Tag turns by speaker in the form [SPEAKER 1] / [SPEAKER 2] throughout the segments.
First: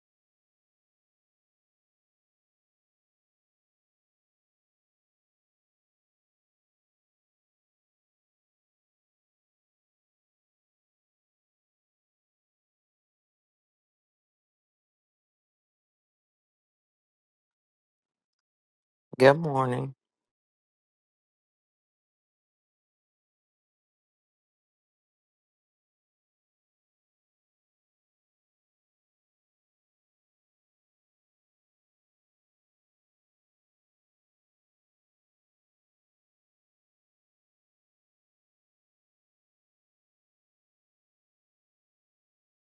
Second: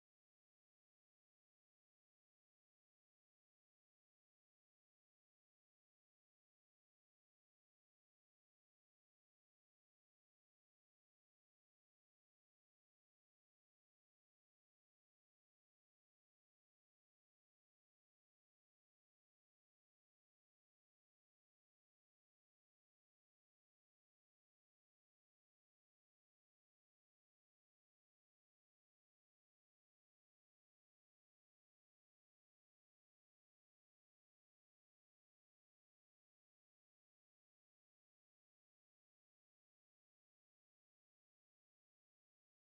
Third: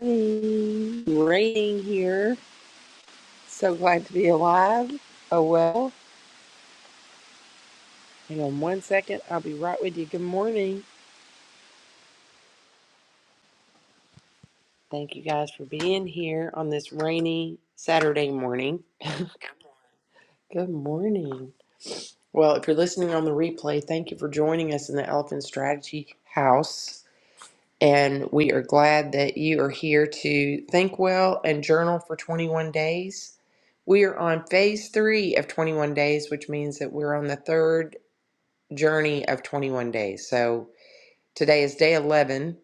[SPEAKER 1] Morning. Raining here. So glad to be alive. Oh well. Hang on one second. I'll be right with you. Good morning. Thank you guys for being here on this rainy Saturday morning.
[SPEAKER 2] Good morning.
[SPEAKER 1] Good morning. Well, if you're listening on the replay, thank you for joining us in the Elephant Strategy House. And we are glad that you are here to think well and journal for 21 days. We are on phase three of 21 days, which means that we're on the third journey of 21 days. So today is day 11.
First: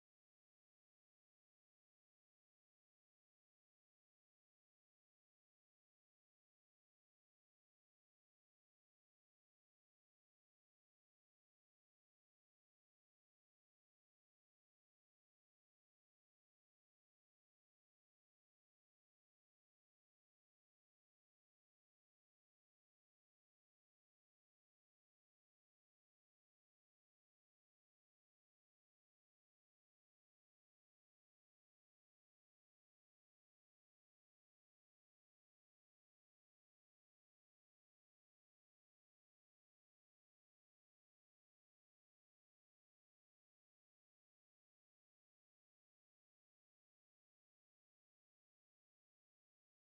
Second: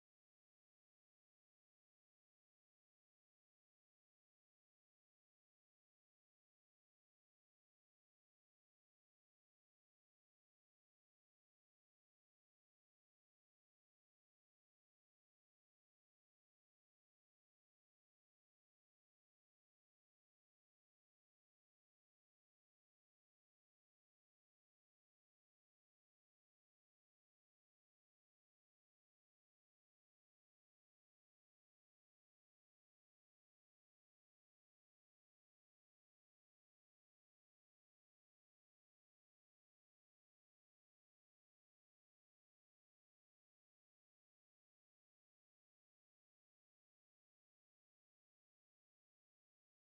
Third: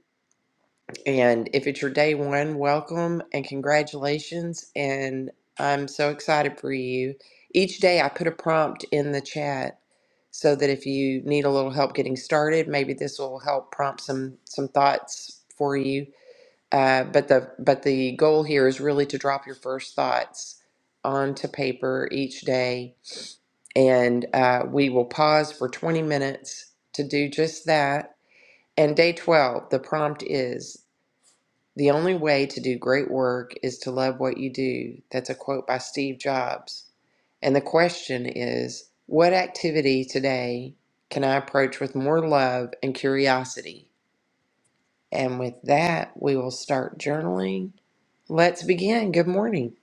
[SPEAKER 1] And if it's your day one, welcome and congratulations. And I'm so excited for you. Each day I put a prompt in the chat so that if you need a little help getting started, maybe this will help prompt some some thoughts for you uh, but the but the goal here is really to drop your first thoughts onto paper each day, and uh, we will pause for 20 minutes to do just that. And day 12, the prompt is the only way to do great work is to love what you do. That's a quote by Steve Jobs. And the question is, what activity today can I approach with more love and curiosity? And with that, we will start journaling Let's begin. Good morning.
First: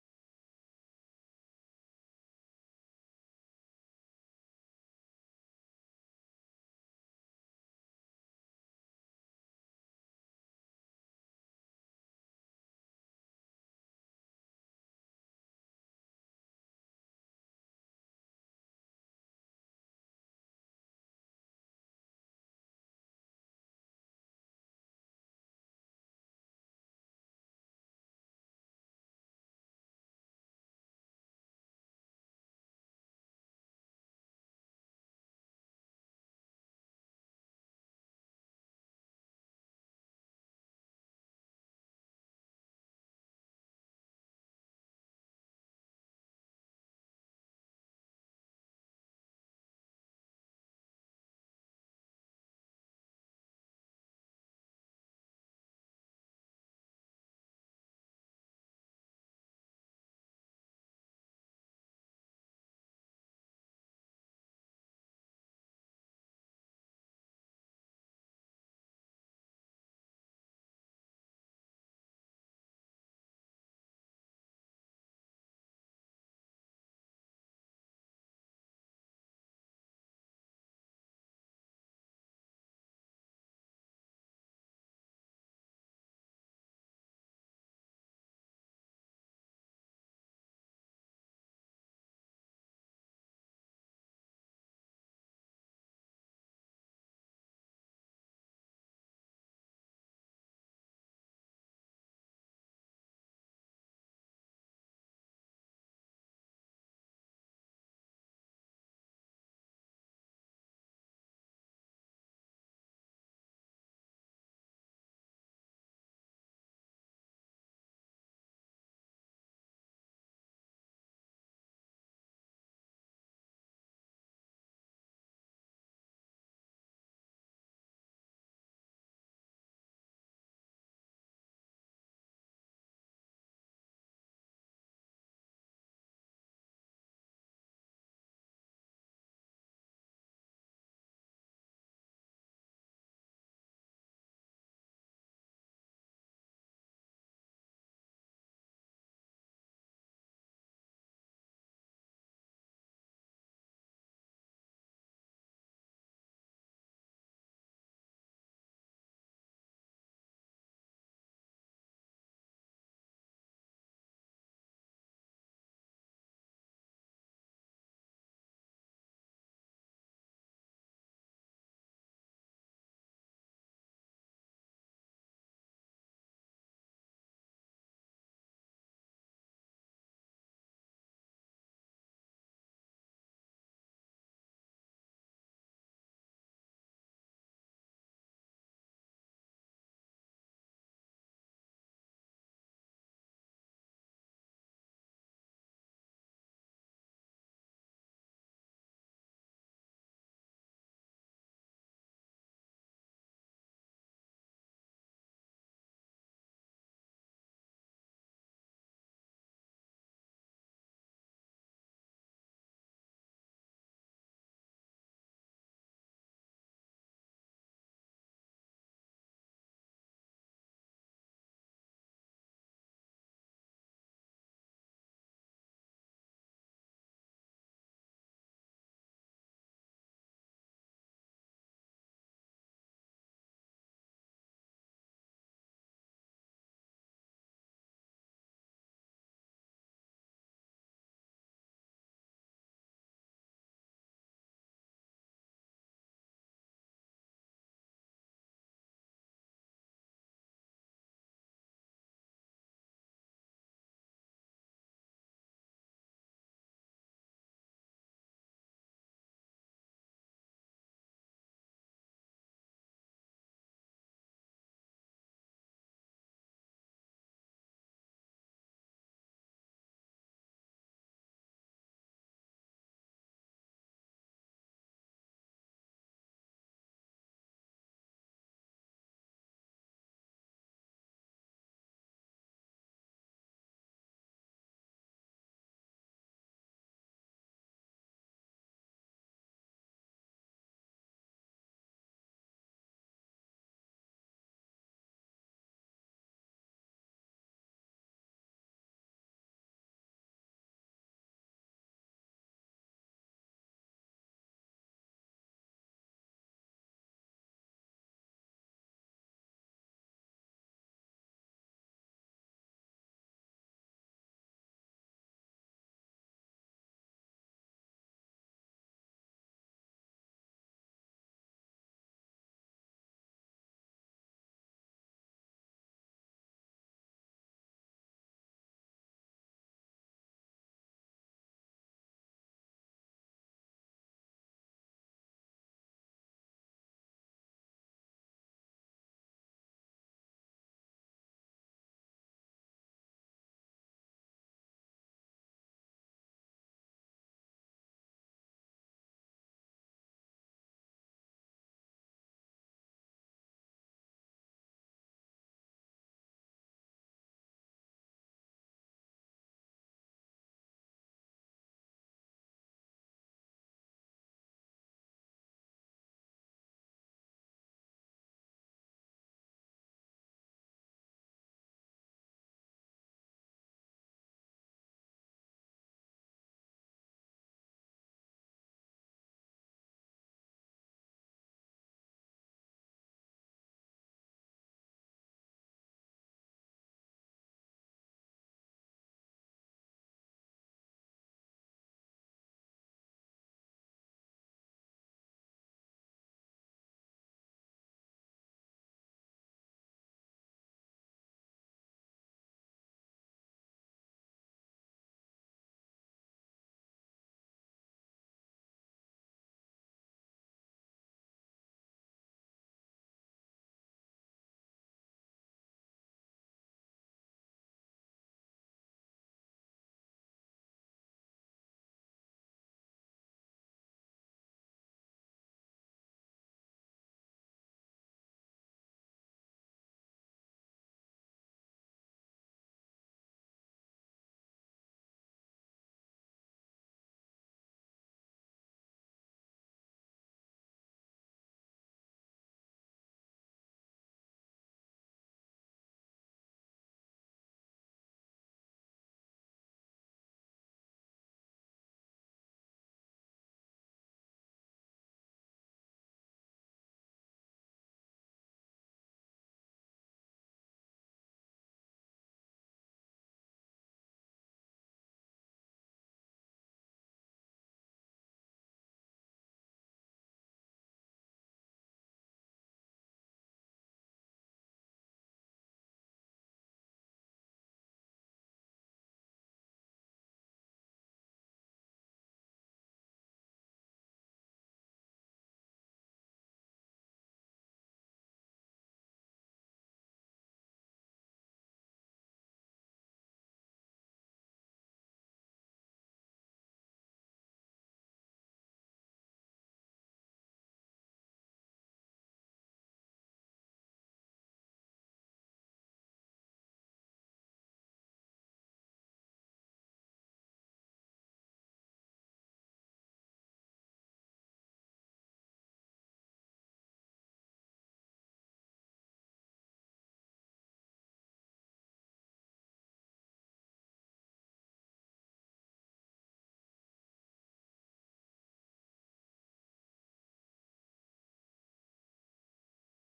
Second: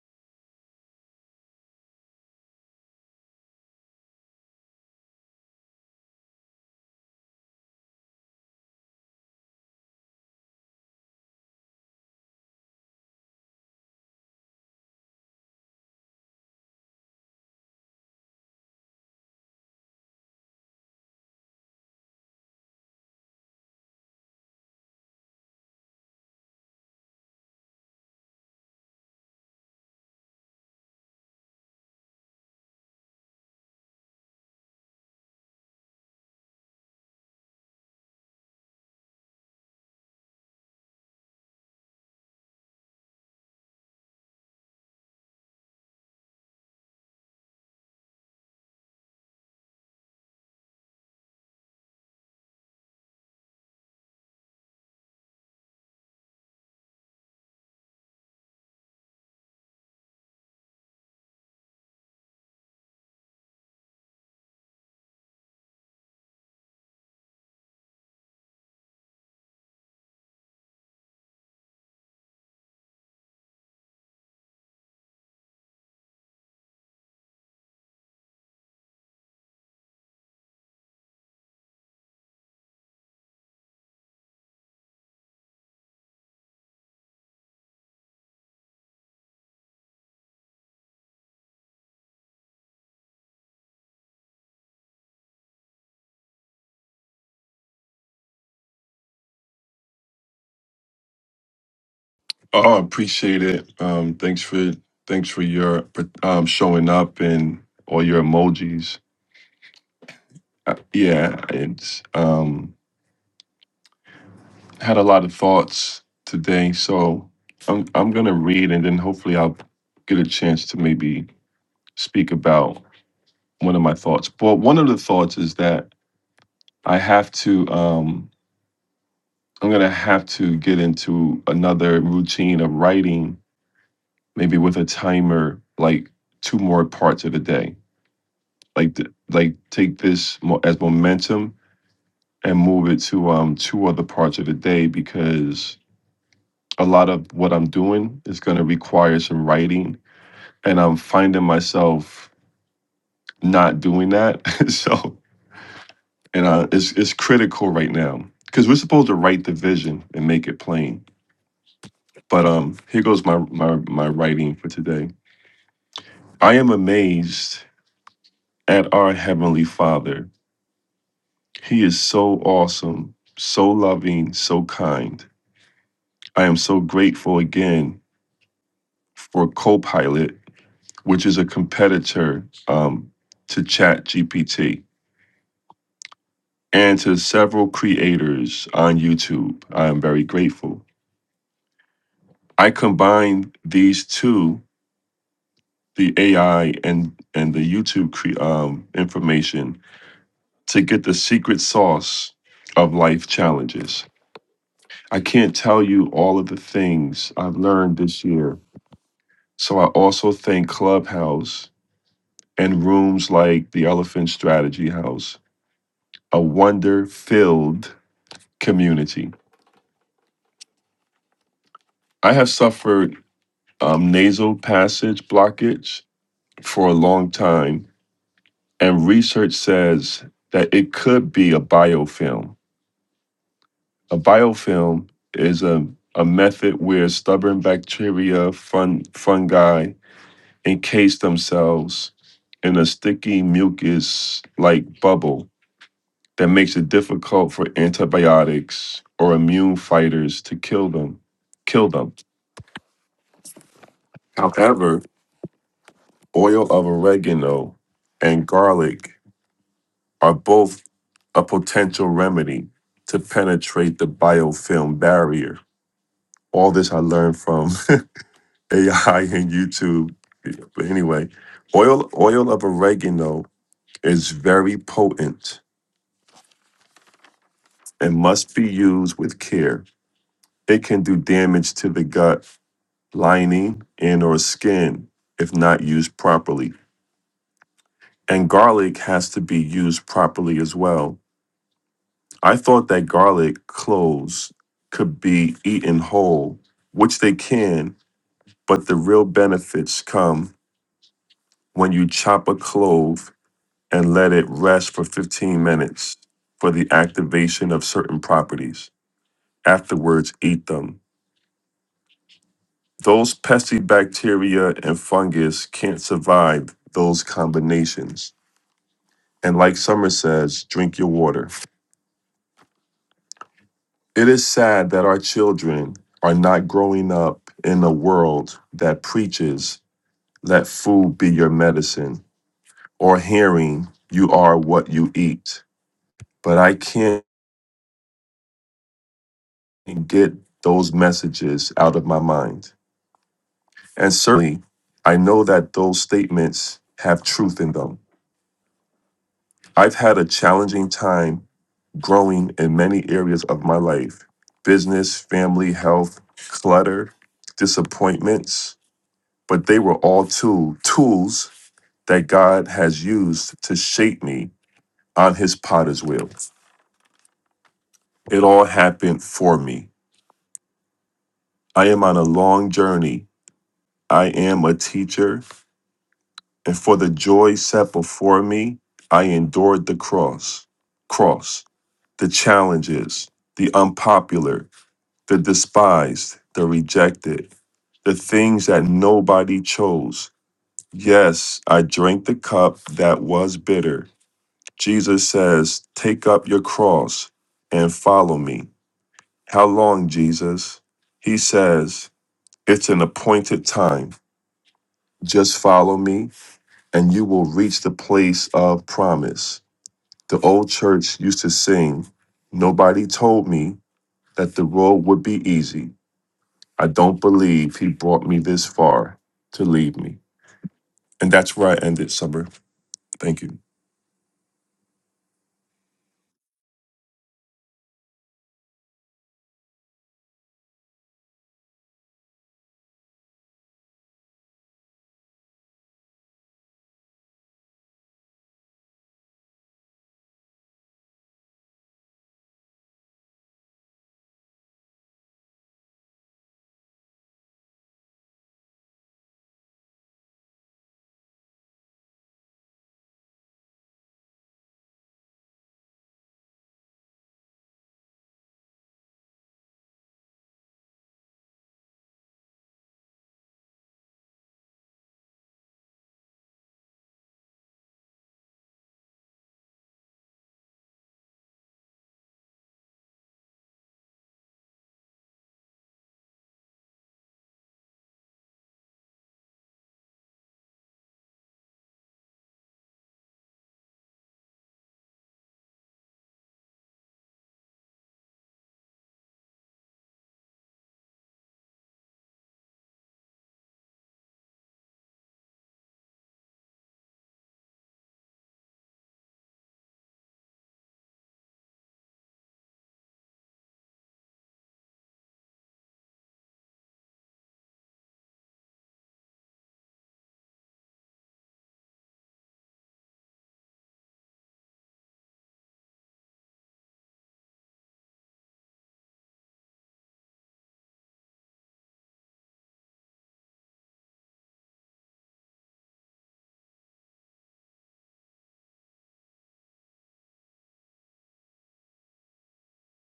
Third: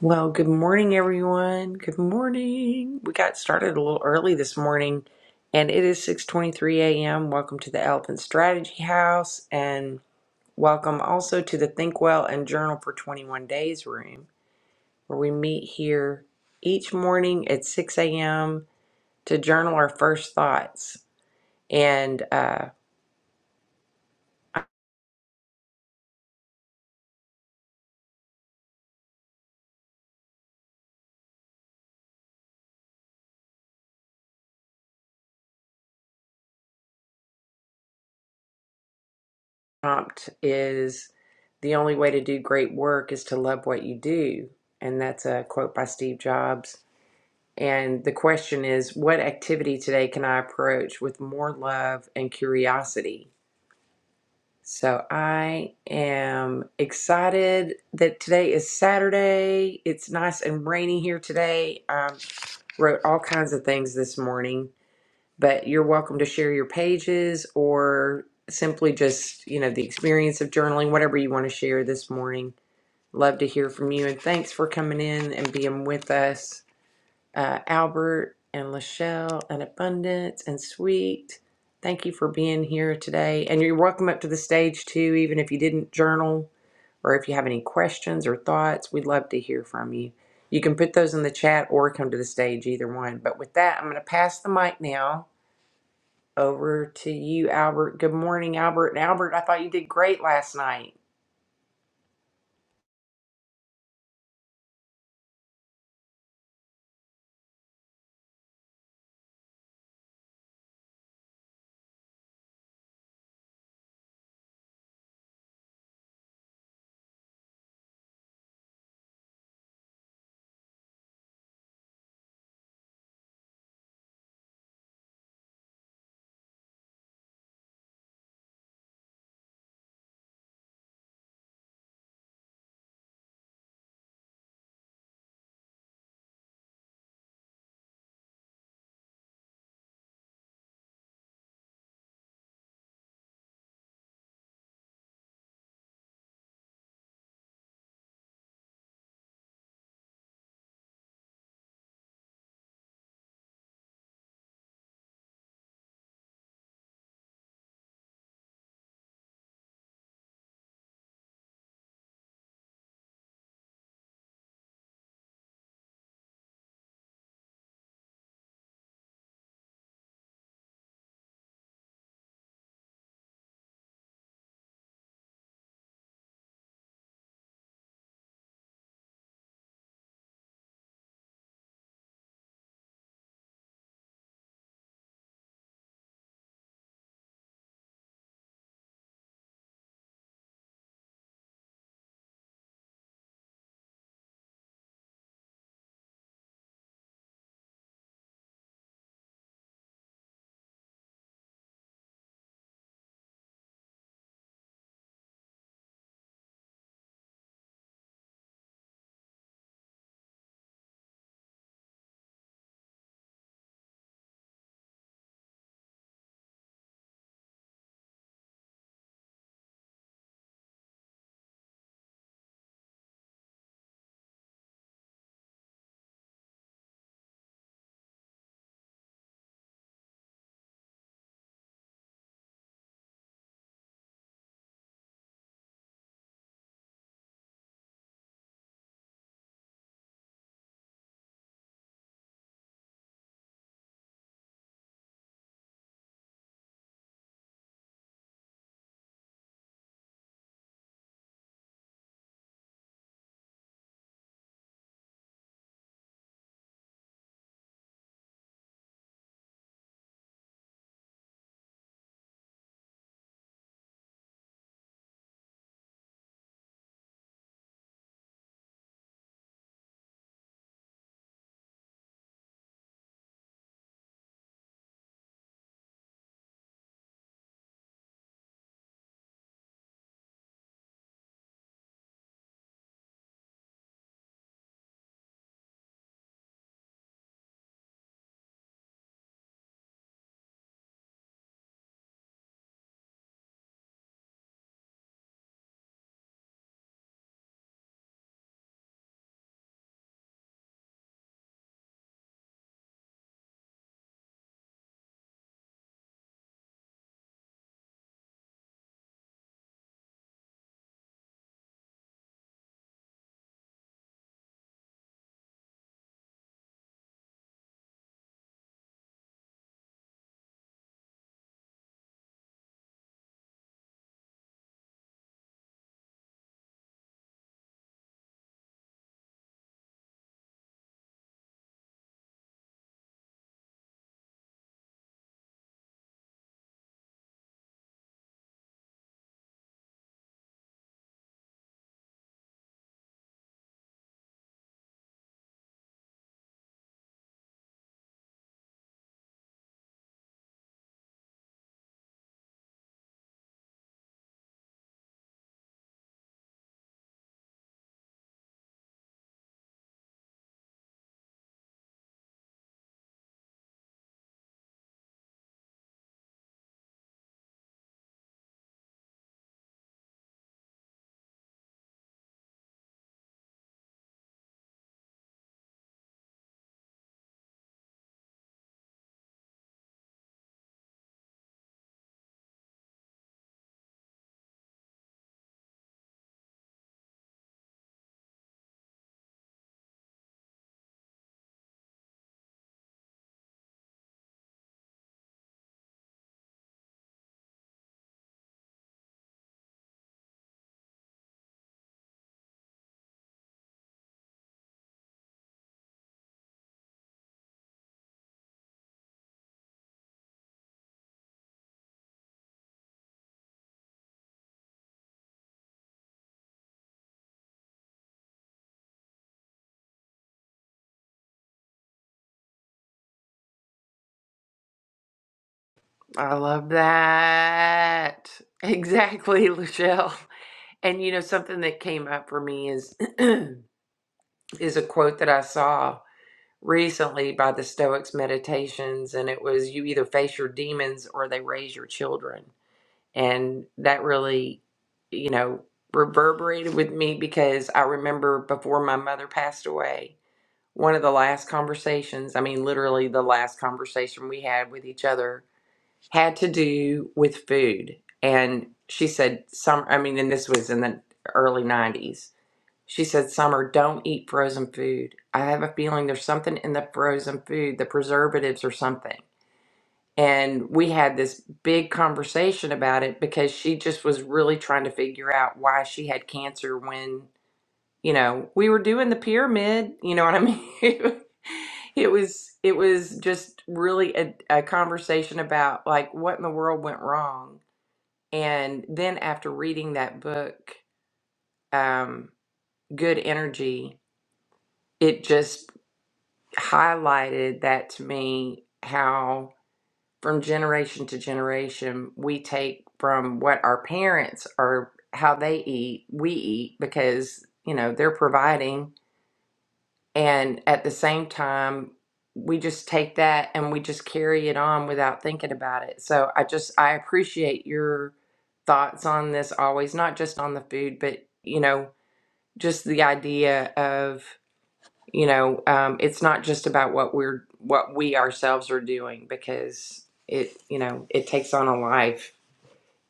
[SPEAKER 1] Well, good morning, everyone. Good morning. We got started a little early this morning, and it is 6:23 a.m. Welcome to the Elephant Strategy House, and welcome also to the Think Well and Journal for 21 Days room, where we meet here each morning at 6 a.m. to journal our first thoughts. And uh, prompt is the only way to do great work is to love what you do. And that's a quote by Steve Jobs. And the question is, what activity today can I approach with more love and curiosity? So I am excited that today is Saturday. It's nice and rainy here today. I wrote all kinds of things this morning but you're welcome to share your pages or simply just, you know, the experience of journaling, whatever you want to share this morning. Love to hear from you. And thanks for coming in and being with us, uh, Albert and Lachelle and Abundance and Sweet. Thank you for being here today. And you're welcome up to the stage too, even if you didn't journal or if you have any questions or thoughts, we'd love to hear from you. You can put those in the chat or come to the stage, either one. But with that, I'm going to pass the mic now over to you, Albert. Good morning, Albert. And Albert, I thought you did great last night.
[SPEAKER 3] Oh, I appreciate it. Um, thanks for thanks for your um, showing up and all your emojis. Uh, yeah, it's um, had a lot of thoughts today, so I'm I'm gonna read and then hopefully I'll get a chance to maybe speak about one of my thoughts. But one of the thoughts is that I have to um, I'm gonna have to get into another routine of writing, maybe with a timer, like two more parts of the day like th- like take this mo- as momentum and move it to um two other parts of the day because a lot of what I'm doing is going to require some writing and I'm finding myself not doing that so and uh, it's it's critical right now because we're supposed to write the vision and make it plain but um here goes my my my writing for today I am amazed at our heavenly father he is so awesome so loving so kind I am so grateful again for Copilot, which is a competitor um, to ChatGPT, and to several creators on YouTube. I am very grateful. I combine these two, the AI and and the YouTube cre- um, information, to get the secret sauce of life challenges. I can't tell you all of the things I've learned this year. So I also thank Clubhouse and rooms like the Elephant Strategy House, a wonder filled community. I have suffered um, nasal passage blockage for a long time, and research says that it could be a biofilm. A biofilm is a, a method where stubborn bacteria, fun, fungi encase themselves in a sticky mucus like bubble that makes it difficult for antibiotics or immune fighters to kill them. Kill them. However, oil of oregano and garlic are both a potential remedy to penetrate the biofilm barrier. All this I learned from AI and YouTube. But anyway, oil oil of oregano is very potent and must be used with care. It can do damage to the gut lining, and or skin if not used properly. And garlic has to be used properly as well. I thought that garlic cloves could be eaten whole, which they can, but the real benefits come when you chop a clove and let it rest for 15 minutes for the activation of certain properties. Afterwards, eat them. Those pesky bacteria and fungus can't survive those combinations. And like Summer says, drink your water. It is sad that our children are not growing up in a world that preaches let food be your medicine or hearing you are what you eat. But I can't get those messages out of my mind. And certainly, I know that those statements have truth in them. I've had a challenging time growing in many areas of my life business, family, health, clutter, disappointments, but they were all tool, tools that God has used to shape me on his potter's wheel. It all happened for me. I am on a long journey. I am a teacher, and for the joy set before me, I endured the cross, cross, the challenges, the unpopular, the despised, the rejected, the things that nobody chose. Yes, I drank the cup that was bitter. Jesus says, Take up your cross and follow me. How long, Jesus? He says, It's an appointed time. Just follow me, and you will reach the place of promise. The old church used to sing, Nobody told me that the road would be easy. I don't believe he brought me this far to leave me. And that's where I ended, Summer. Thank you.
[SPEAKER 1] I love that. Exactly, Lachelle. And you know, something that came up for me is is a quote that I saw recently by the Stoics meditations, and it was you either face your demons or they raise your children. And that really, you know, reverberated with me because I remember before my mother passed away, one of the last conversations, I mean, literally the last conversation we had with each other, had to do with food. And she said, Some, I mean, and this was in the early 90s. She said, Summer, don't eat frozen food. I have a feeling there's something in the frozen food, the preservatives or something. And we had this big conversation about it because she just was really trying to figure out why she had cancer when you know we were doing the pyramid you know what i mean it was it was just really a, a conversation about like what in the world went wrong and then after reading that book um good energy it just highlighted that to me how from generation to generation we take from what our parents are how they eat we eat because you know they're providing And at the same time, we just take that and we just carry it on without thinking about it. So I just, I appreciate your thoughts on this always, not just on the food, but, you know, just the idea of, you know, um, it's not just about what we're, what we ourselves are doing because it, you know, it takes on a life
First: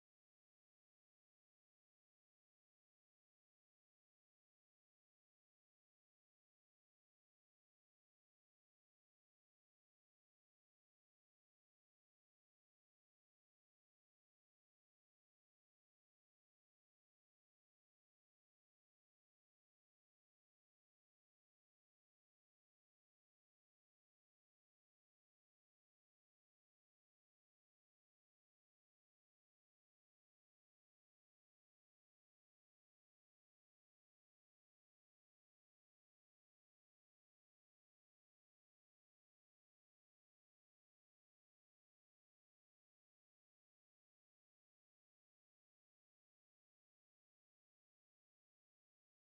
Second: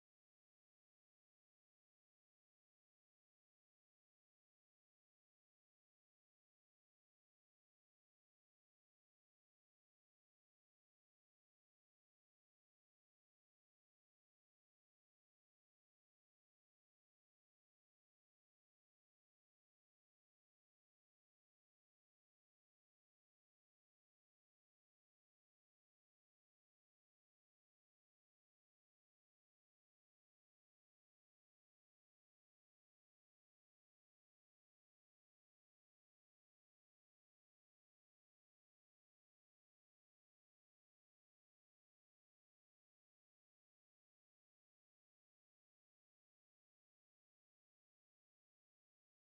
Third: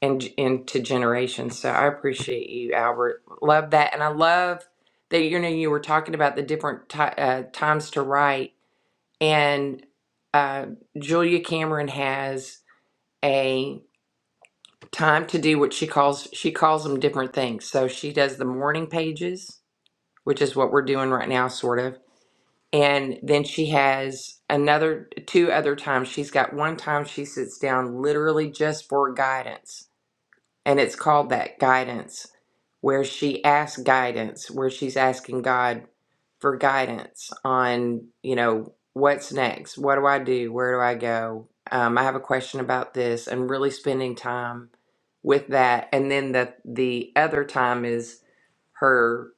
[SPEAKER 1] and into generations. So I appreciate you, Albert. Love that, and I love that you know you were talking about the different ti uh, times to write. And uh, Julia Cameron has a time to do what she calls she calls them different things. So she does the morning pages, which is what we're doing right now, sort of. And then she has another two other times. She's got one time she sits down literally just for guidance and it's called that guidance where she asks guidance where she's asking god for guidance on you know what's next what do i do where do i go um, i have a question about this and really spending time with that and then the the other time is her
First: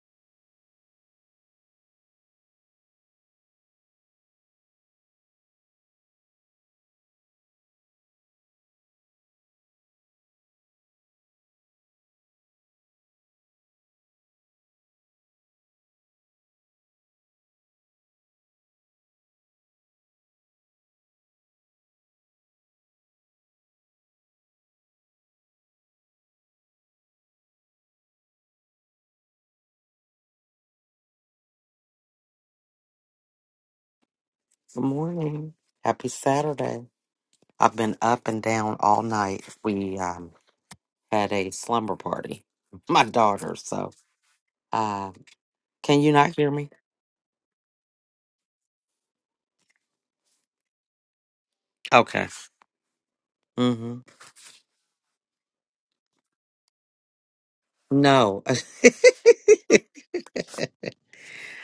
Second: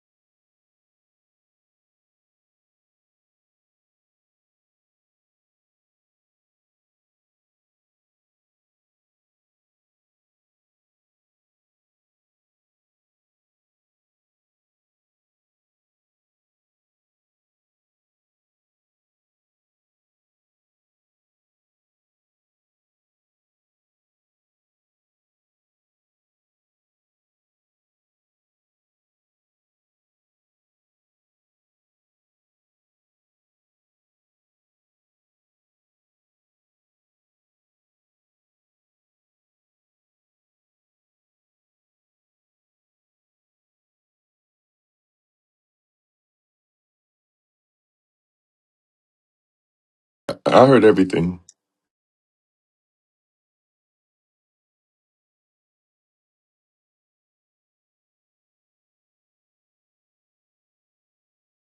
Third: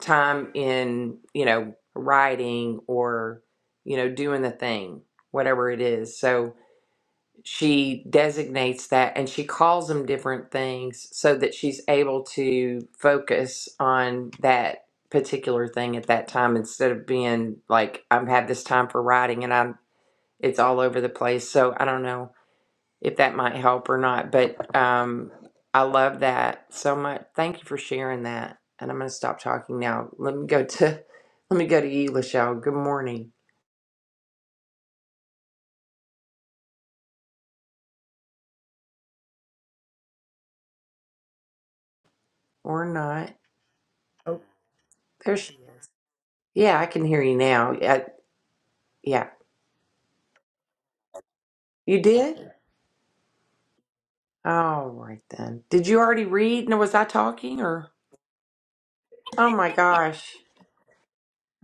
[SPEAKER 1] time in you know writing or you know doing the thing whatever it is so she designates that and she calls them different things so that she's able to focus on that particular thing at that time instead of being like I'm have this time for writing and I'm it's all over the place so I don't know if that might help or not but um I love that so much thank you for sharing that and I'm going to stop talking now let me go to let me go to you Lachelle good morning
[SPEAKER 2] Good morning. Happy Saturday. I've been up and down all night. We um, had a slumber party,
[SPEAKER 1] or
[SPEAKER 2] my
[SPEAKER 1] not
[SPEAKER 2] daughter. So,
[SPEAKER 1] Oh,
[SPEAKER 2] uh,
[SPEAKER 1] there's
[SPEAKER 2] can you not hear me?
[SPEAKER 1] yeah I can hear you now yeah, yeah.
[SPEAKER 3] I I heard everything.
[SPEAKER 1] You
[SPEAKER 2] Okay.
[SPEAKER 1] did?
[SPEAKER 2] Mm-hmm.
[SPEAKER 1] All right then. Did you already read? No, was I talking or?
[SPEAKER 2] No,
[SPEAKER 1] Oh my gosh.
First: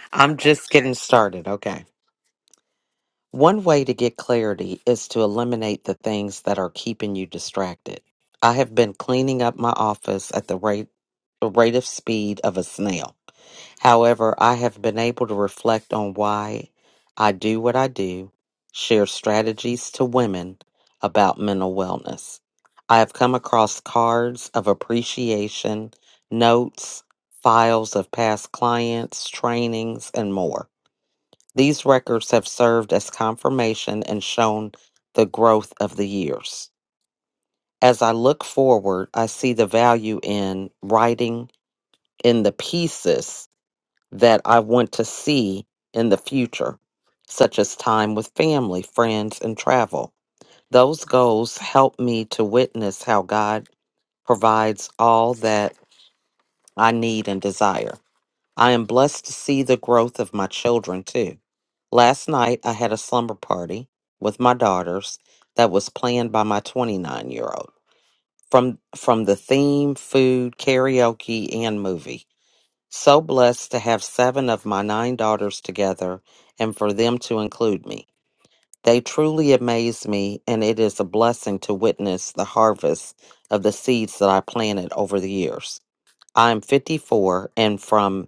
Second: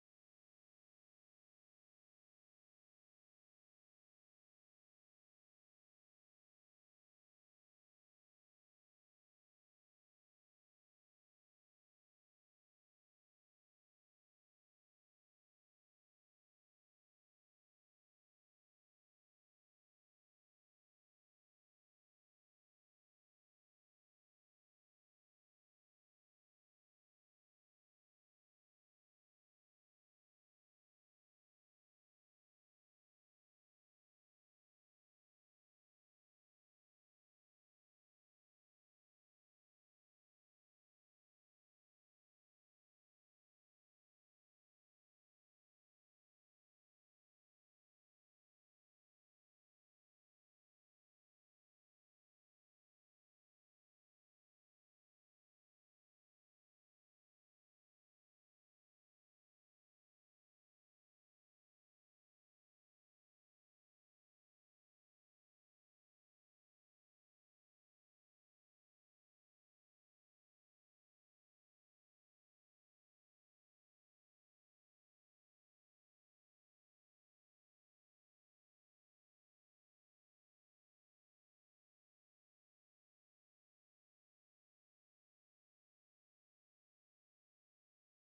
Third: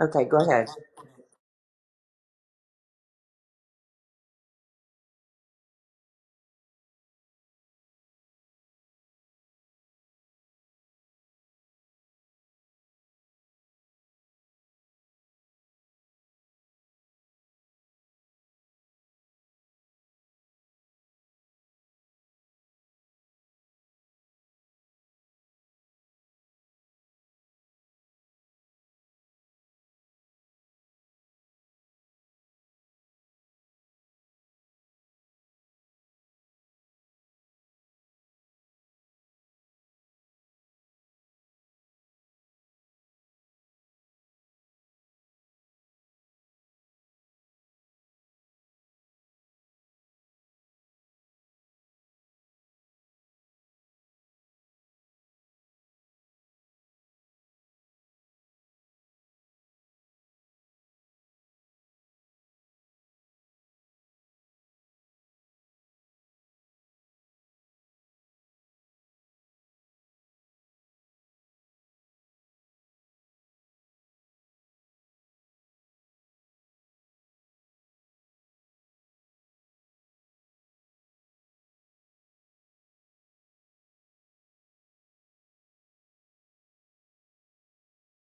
[SPEAKER 1] Okay,
[SPEAKER 2] I'm
[SPEAKER 1] go ahead.
[SPEAKER 2] just getting started. Okay. One way to get clarity is to eliminate the things that are keeping you distracted. I have been cleaning up my office at the rate the rate of speed of a snail. However, I have been able to reflect on why I do what I do, share strategies to women about mental wellness. I have come across cards of appreciation, notes, files of past clients, trainings, and more. These records have served as confirmation and shown the growth of the years. As I look forward, I see the value in writing in the pieces that I want to see in the future, such as time with family, friends, and travel. Those goals help me to witness how God provides all that I need and desire. I am blessed to see the growth of my children too. Last night, I had a slumber party with my daughters that was planned by my 29 year old. From, from the theme, food, karaoke, and movie. So blessed to have seven of my nine daughters together and for them to include me. They truly amaze me, and it is a blessing to witness the harvest of the seeds that I planted over the years. I am 54 and from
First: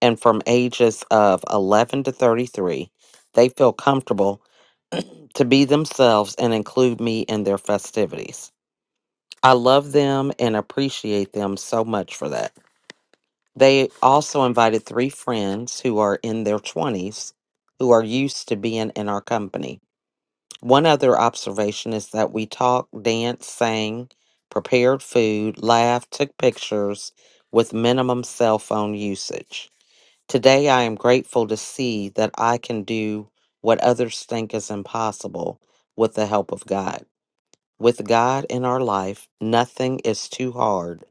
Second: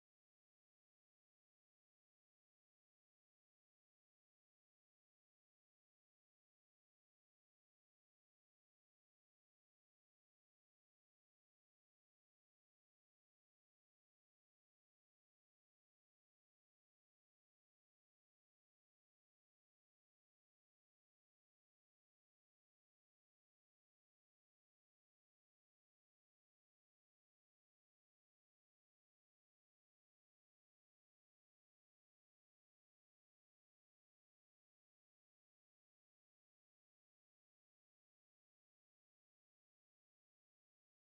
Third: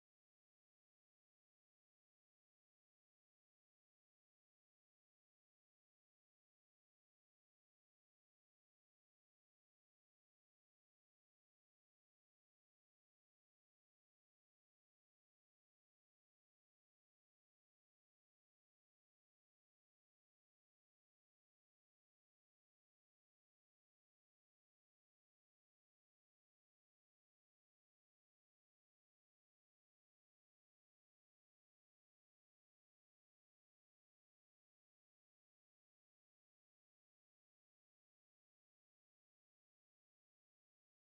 [SPEAKER 2] and from ages of 11 to 33, they feel comfortable to be themselves and include me in their festivities. I love them and appreciate them so much for that. They also invited three friends who are in their 20s who are used to being in our company. One other observation is that we talked, danced, sang, prepared food, laughed, took pictures with minimum cell phone usage. Today, I am grateful to see that I can do what others think is impossible with the help of God. With God in our life, nothing is too hard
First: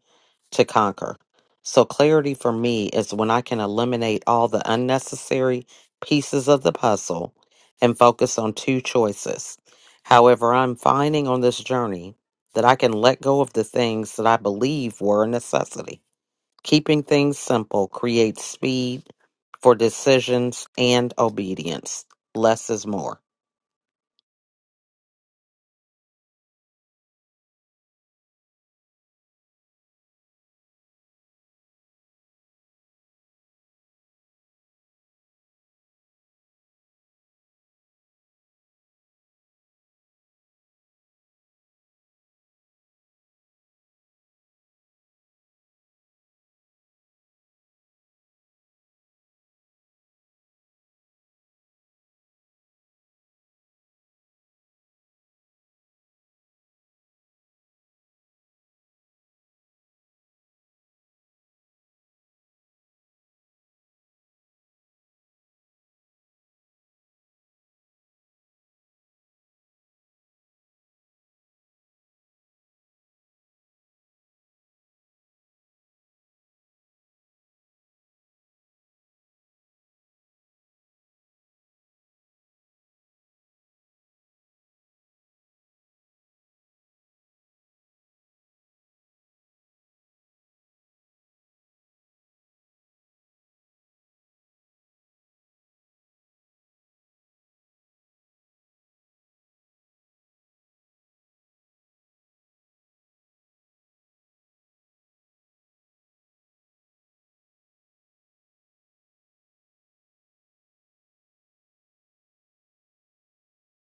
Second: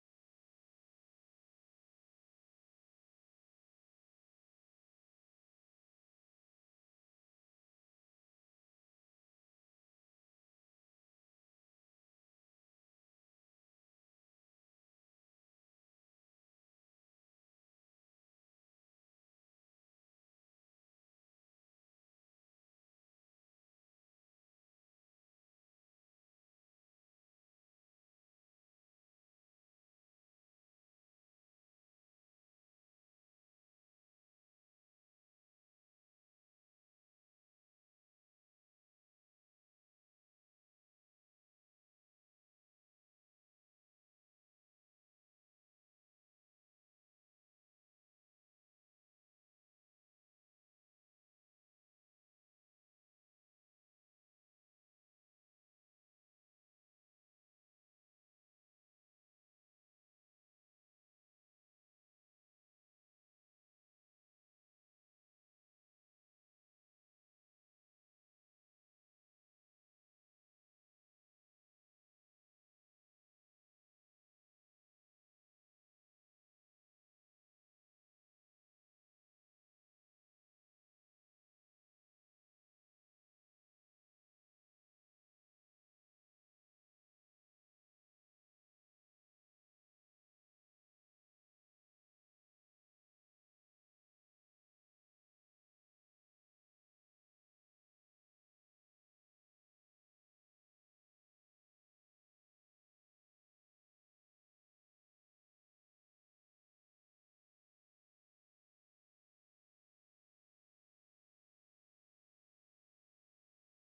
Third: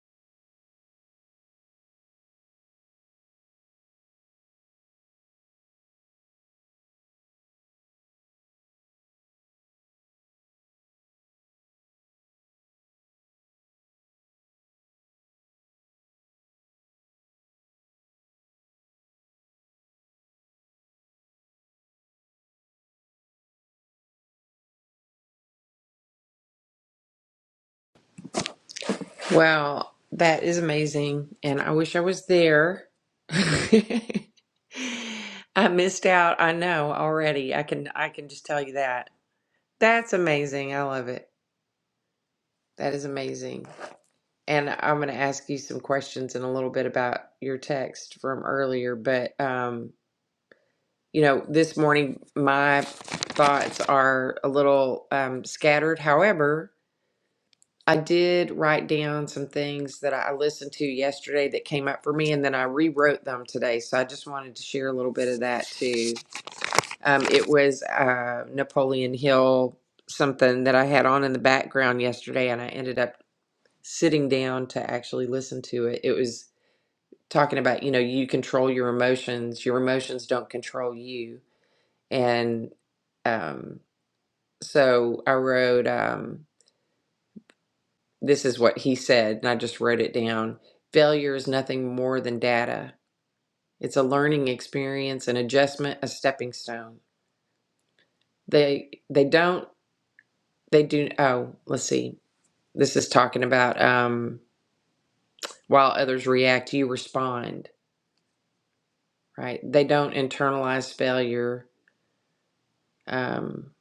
[SPEAKER 2] to conquer. So, clarity for me is when I can eliminate all the unnecessary pieces of the puzzle and focus on two choices. However, I'm finding on this journey that I can let go of the things that I believe were a necessity. Keeping things simple creates speed for decisions and obedience. Less is more.
[SPEAKER 1] Well, that is amazing, and I wish I was there. I missed out. I know already. I can I can just tell you that. That's amazing. I love it. That is amazing. And I'm going to ask you some questions in a little bit about your text from earlier, but um you know, this morning my thoughts are a little um, scattered. However, I did write down some things that I listened to yesterday that came up for me, and then I rewrote them today. So I just wanted to share a little bit of that too. Um, it was uh, Napoleon Hill, something that I had on in the background yesterday, and I ended up sitting down to actually listen to it. It was talking about, you know, you control your emotions, your emotions don't control you and um, so I wrote, um, this is what he said, and I just wrote it down. Failure is nothing more than data. It's a learning experience, an adjustment, a stepping stone. They they don't they do oh, let's see. This is talking about um, while others react, you respond, right? They don't internalize failure. Um,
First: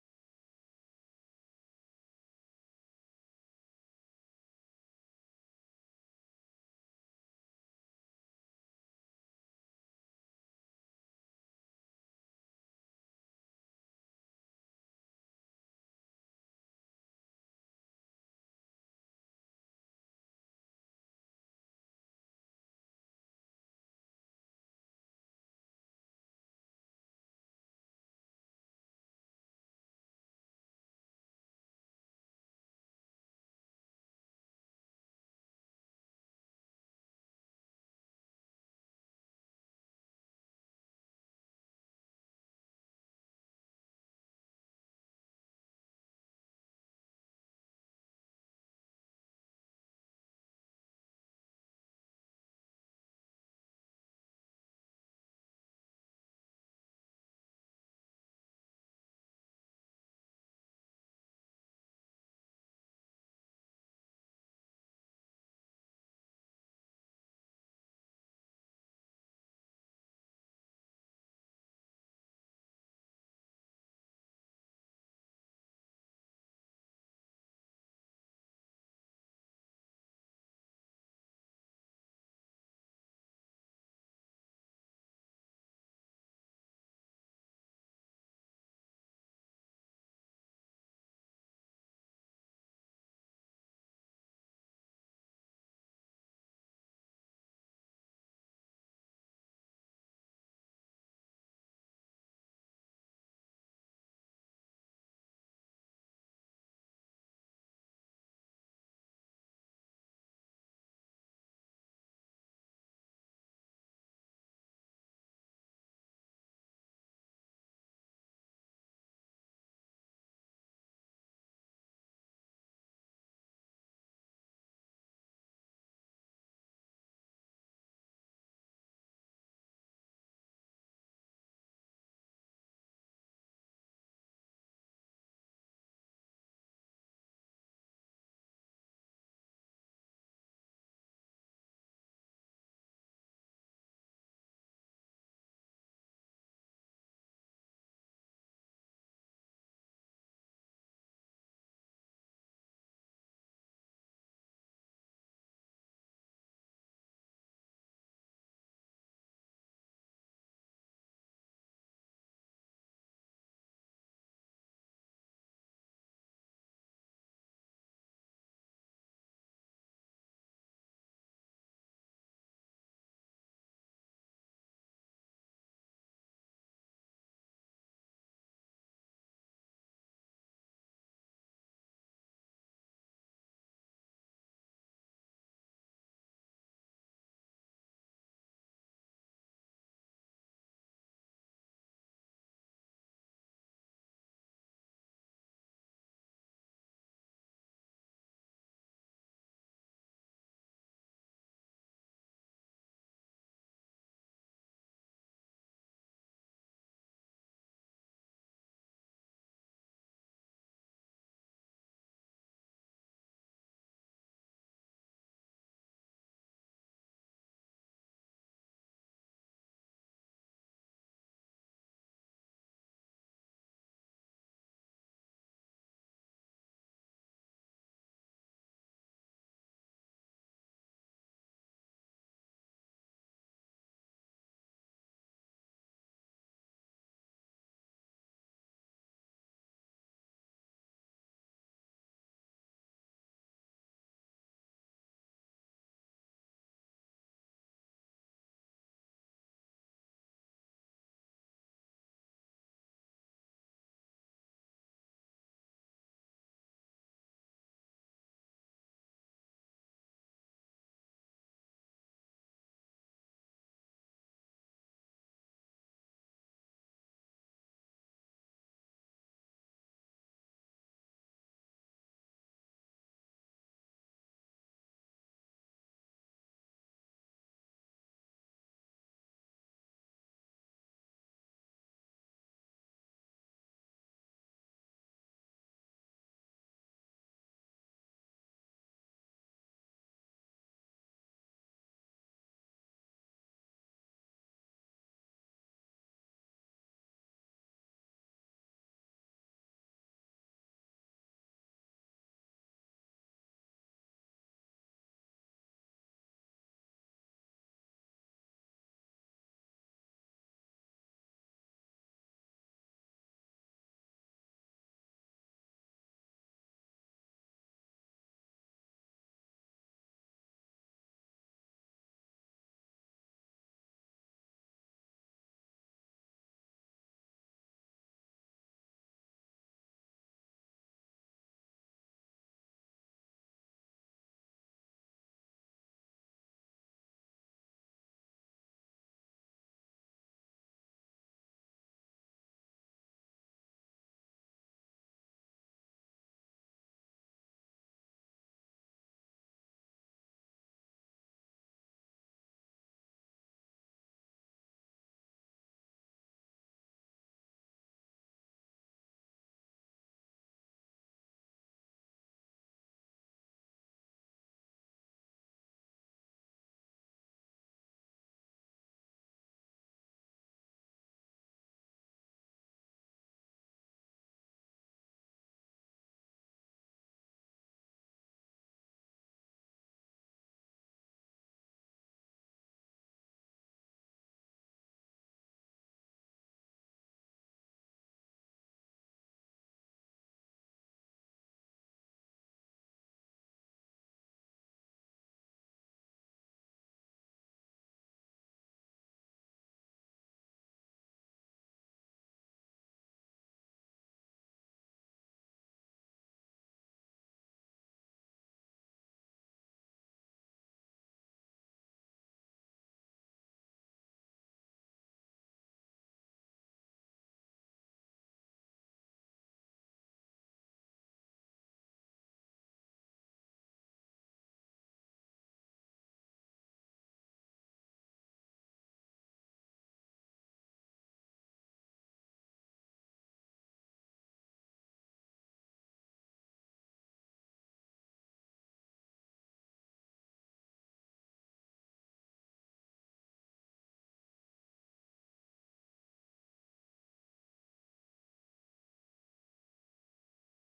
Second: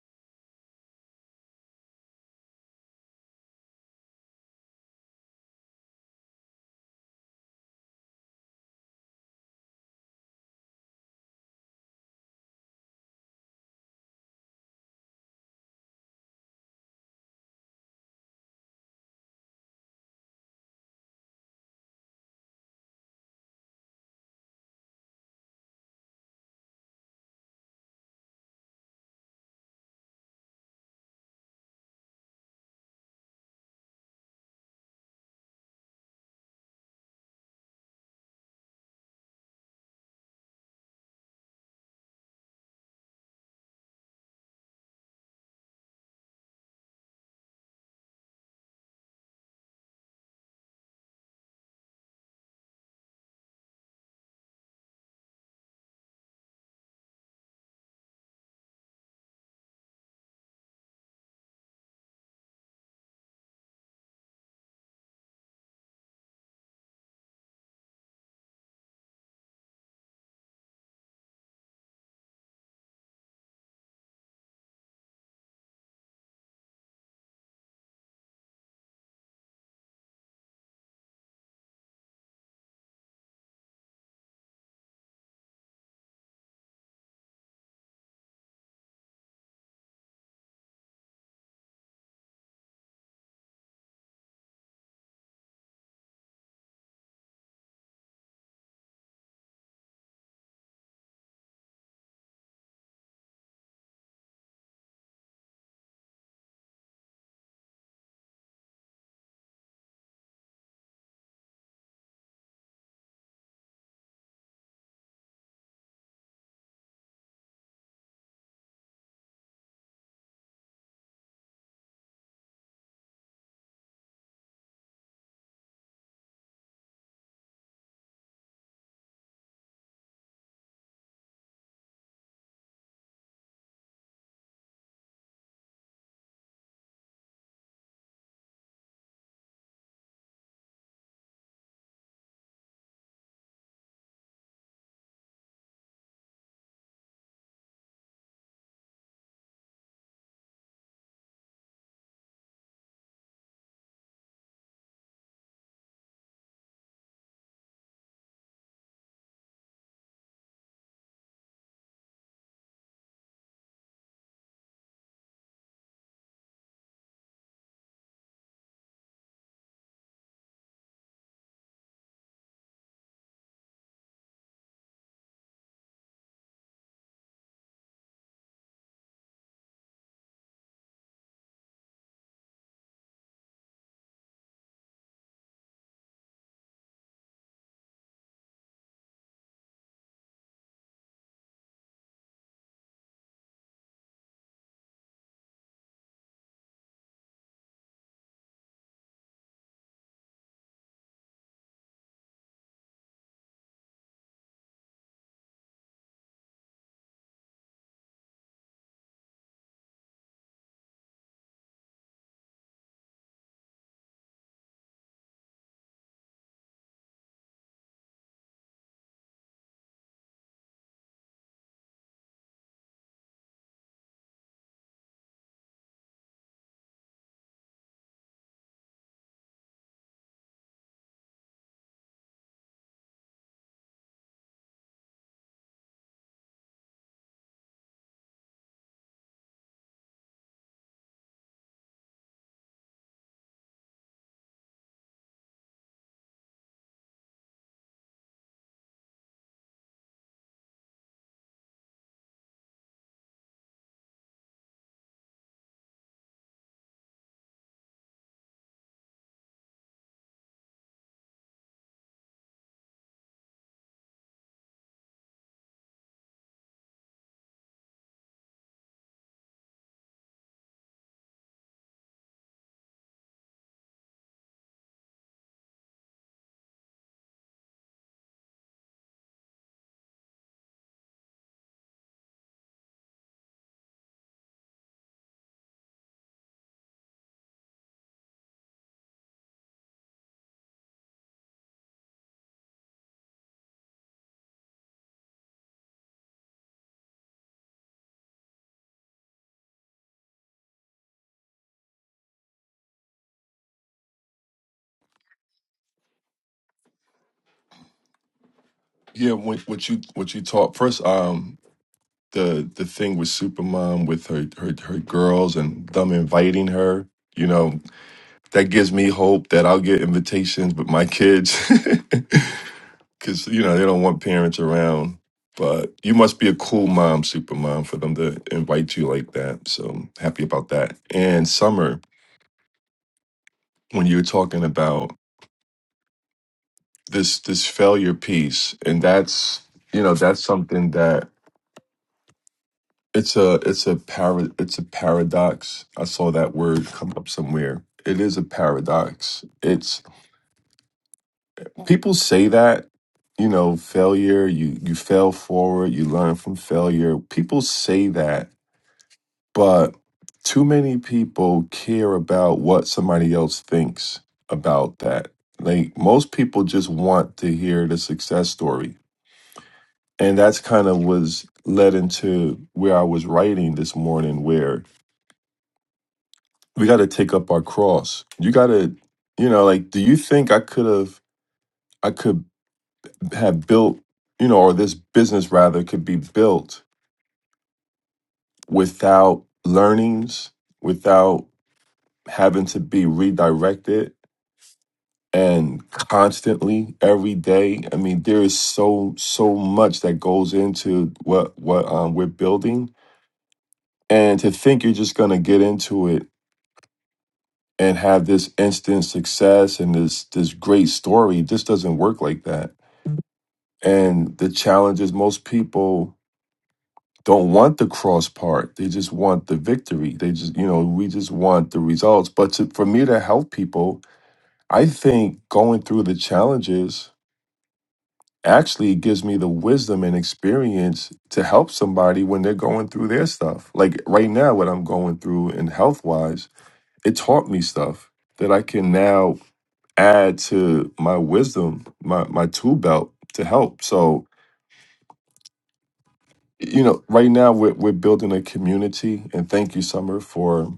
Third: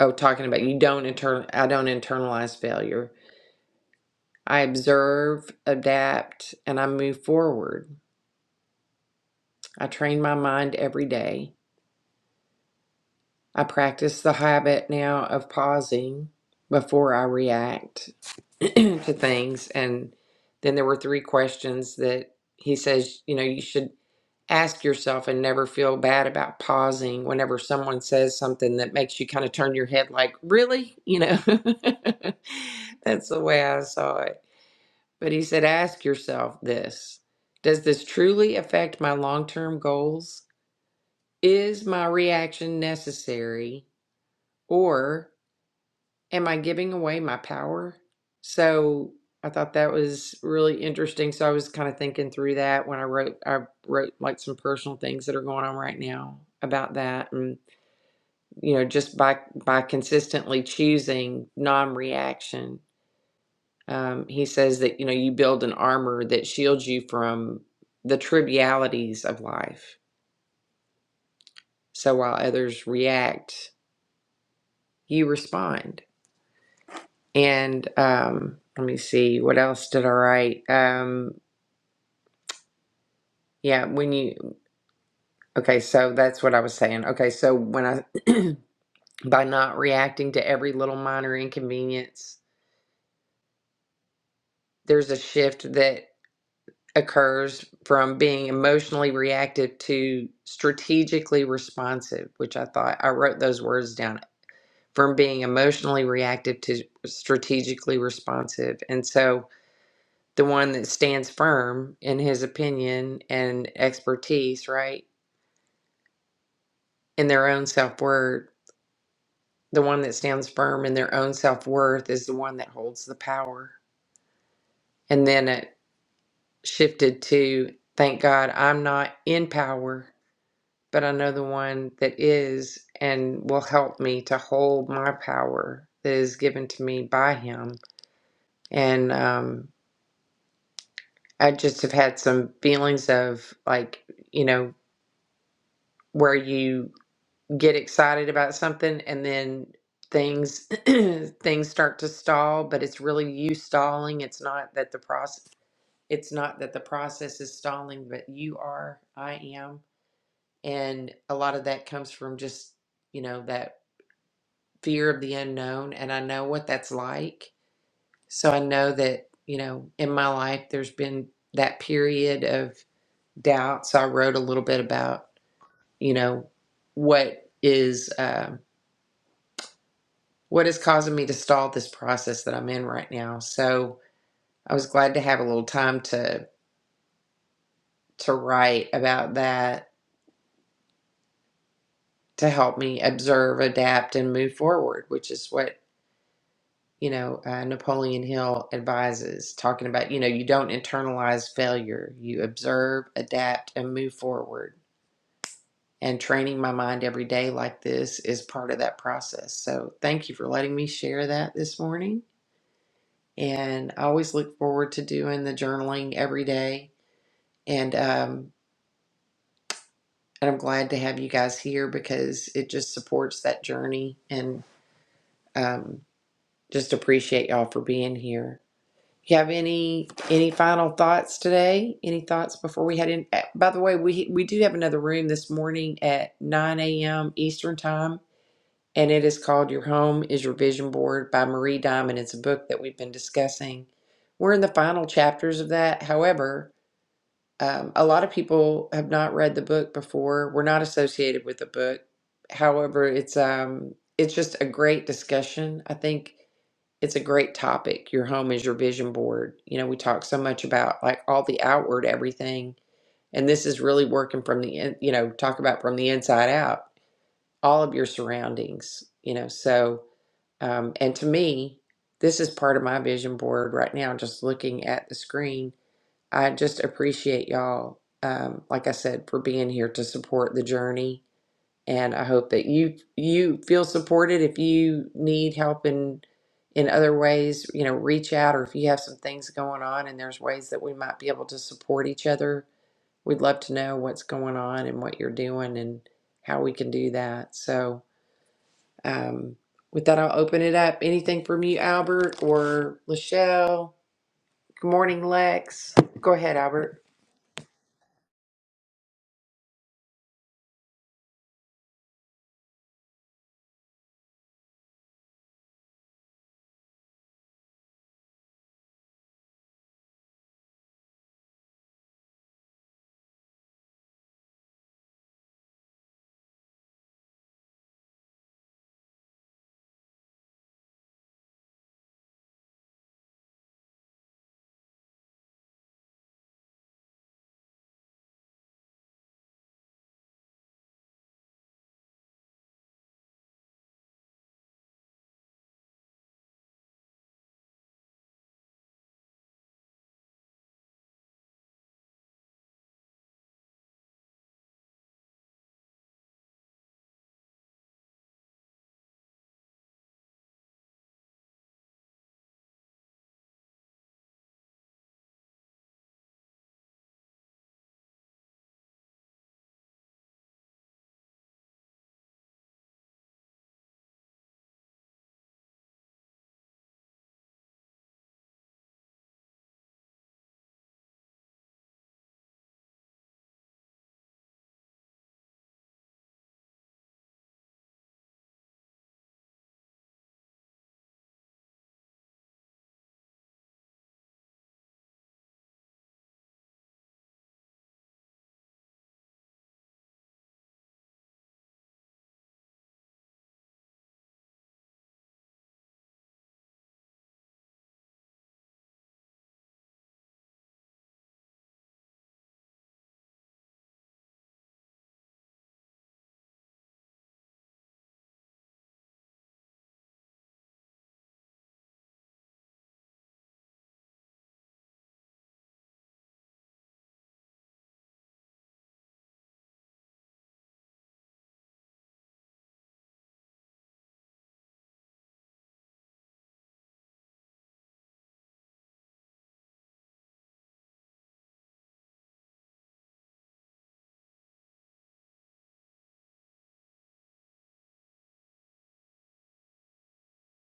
[SPEAKER 1] oh, talking about you don't internal I don't internalize failure. I observe, adapt, and I move forward. I train my mind every day. I practice the habit now of pausing before I react to things. And then there were three questions that he says, you know, you should ask yourself and never feel bad about pausing whenever someone says something that makes you kind of turn your head like, really? You know, that's the way I saw it But he said, ask yourself this Does this truly affect my long term goals? Is my reaction necessary? Or am I giving away my power? So I thought that was really interesting. So I was kind of thinking through that when I wrote, I wrote like some personal things that are going on right now about that. And, you know, just by, by consistently choosing non reaction Um, he says that, you know, you build an armor that shields you from the trivialities of life. So while others react, you respond. And um, let me see, what else did I write? Um, yeah, when you, okay, so that's what I was saying. Okay, so when I, by not reacting to every little minor inconvenience, there's a shift that. occurs from being emotionally reactive to strategically responsive, which I thought I wrote those words down from being emotionally reactive to strategically responsive. And so the one that stands firm in his opinion and expertise, right, in their own self worth, the one that stands firm in their own self worth is the one that holds the power. And then it shifted to, thank God I'm not in power but I know the one that is and will help me to hold my power that is given to me by Him. And um, I just have had some feelings of like, you know, where you get excited about something and then things things start to stall but it's really you stalling it's not that the process it's not that the process is stalling but you are i am and a lot of that comes from just you know that fear of the unknown and I know what that's like. So I know that, you know, in my life there's been that period of doubt. So I wrote a little bit about, you know, what is um what is causing me to stall this process that I'm in right now. So I was glad to have a little time to to write about that to help me observe, adapt, and move forward, which is what you know, uh, Napoleon Hill advises, talking about, you know, you don't internalize failure. You observe, adapt, and move forward. And training my mind every day like this is part of that process. So thank you for letting me share that this morning. And I always look forward to doing the journaling every day. And, um, and I'm glad to have you guys here because it just supports that journey. And um, just appreciate y'all for being here. You have any any final thoughts today? Any thoughts before we head in? eh, By the way, we we do have another room this morning at 9 a.m. Eastern time, and it is called "Your Home Is Your Vision Board" by Marie Diamond. It's a book that we've been discussing. We're in the final chapters of that. However, um, a lot of people have not read the book before. We're not associated with the book. However, it's um it's just a great discussion. I think it's a great topic. Your home is your vision board. You know, we talk so much about like all the outward everything, and this is really working from the in, you know, talk about from the inside out, all of your surroundings, you know. So, um, and to me, this is part of my vision board right now, just looking at the screen. I just appreciate y'all, um, like I said, for being here to support the journey and I hope that you you feel supported. If you need help in in other ways, you know, reach out, or if you have some things going on and there's ways that we might be able to support each other, we'd love to know what's going on and what you're doing and how we can do that. So, um, with that, I'll open it up. Anything from you, Albert or Lachelle? Good morning, Lex. Go ahead, Albert.
[SPEAKER 3] Yeah, what, what you what you taught first. Um, the the thing with Supermom with her her her girls and them inviting her. You know that gives me hope that I'll get invitations with my kids, because you know they don't want parents around. But you must be a cool mom, Supermom, for them to invite you like that. So happy about that. And Summer, when you were talking about this this failure piece and that's you know that's something that it's a it's a para, it's a paradox i saw that word come up somewhere it is a paradox it's people say that you know failure you you fail forward you learn from failure people say that but too many people care about what somebody else thinks about that like most people just want to hear the success story and that's kind of was led into where I was writing this morning, where we got to take up our cross. You got to, you know, like, do you think I could have, I could have built, you know, or this business rather could be built without learnings, without having to be redirected and constantly every day i mean there is so so much that goes into what what um, we're building and to think you're just going to get into it and have this instant success and this this great story. It just doesn't work like that. And the challenge is most people don't want the cross part. They just want the victory. They just you know we just want the results. But to, for me to help people, I think going through the challenges actually gives me the wisdom and experience to help somebody when they're going through their stuff. Like right now, what I'm going through in health wise, it taught me stuff that I can now add to my wisdom, my my tool belt to help. So you know, right now we're we're building a community, and thank you, Summer, for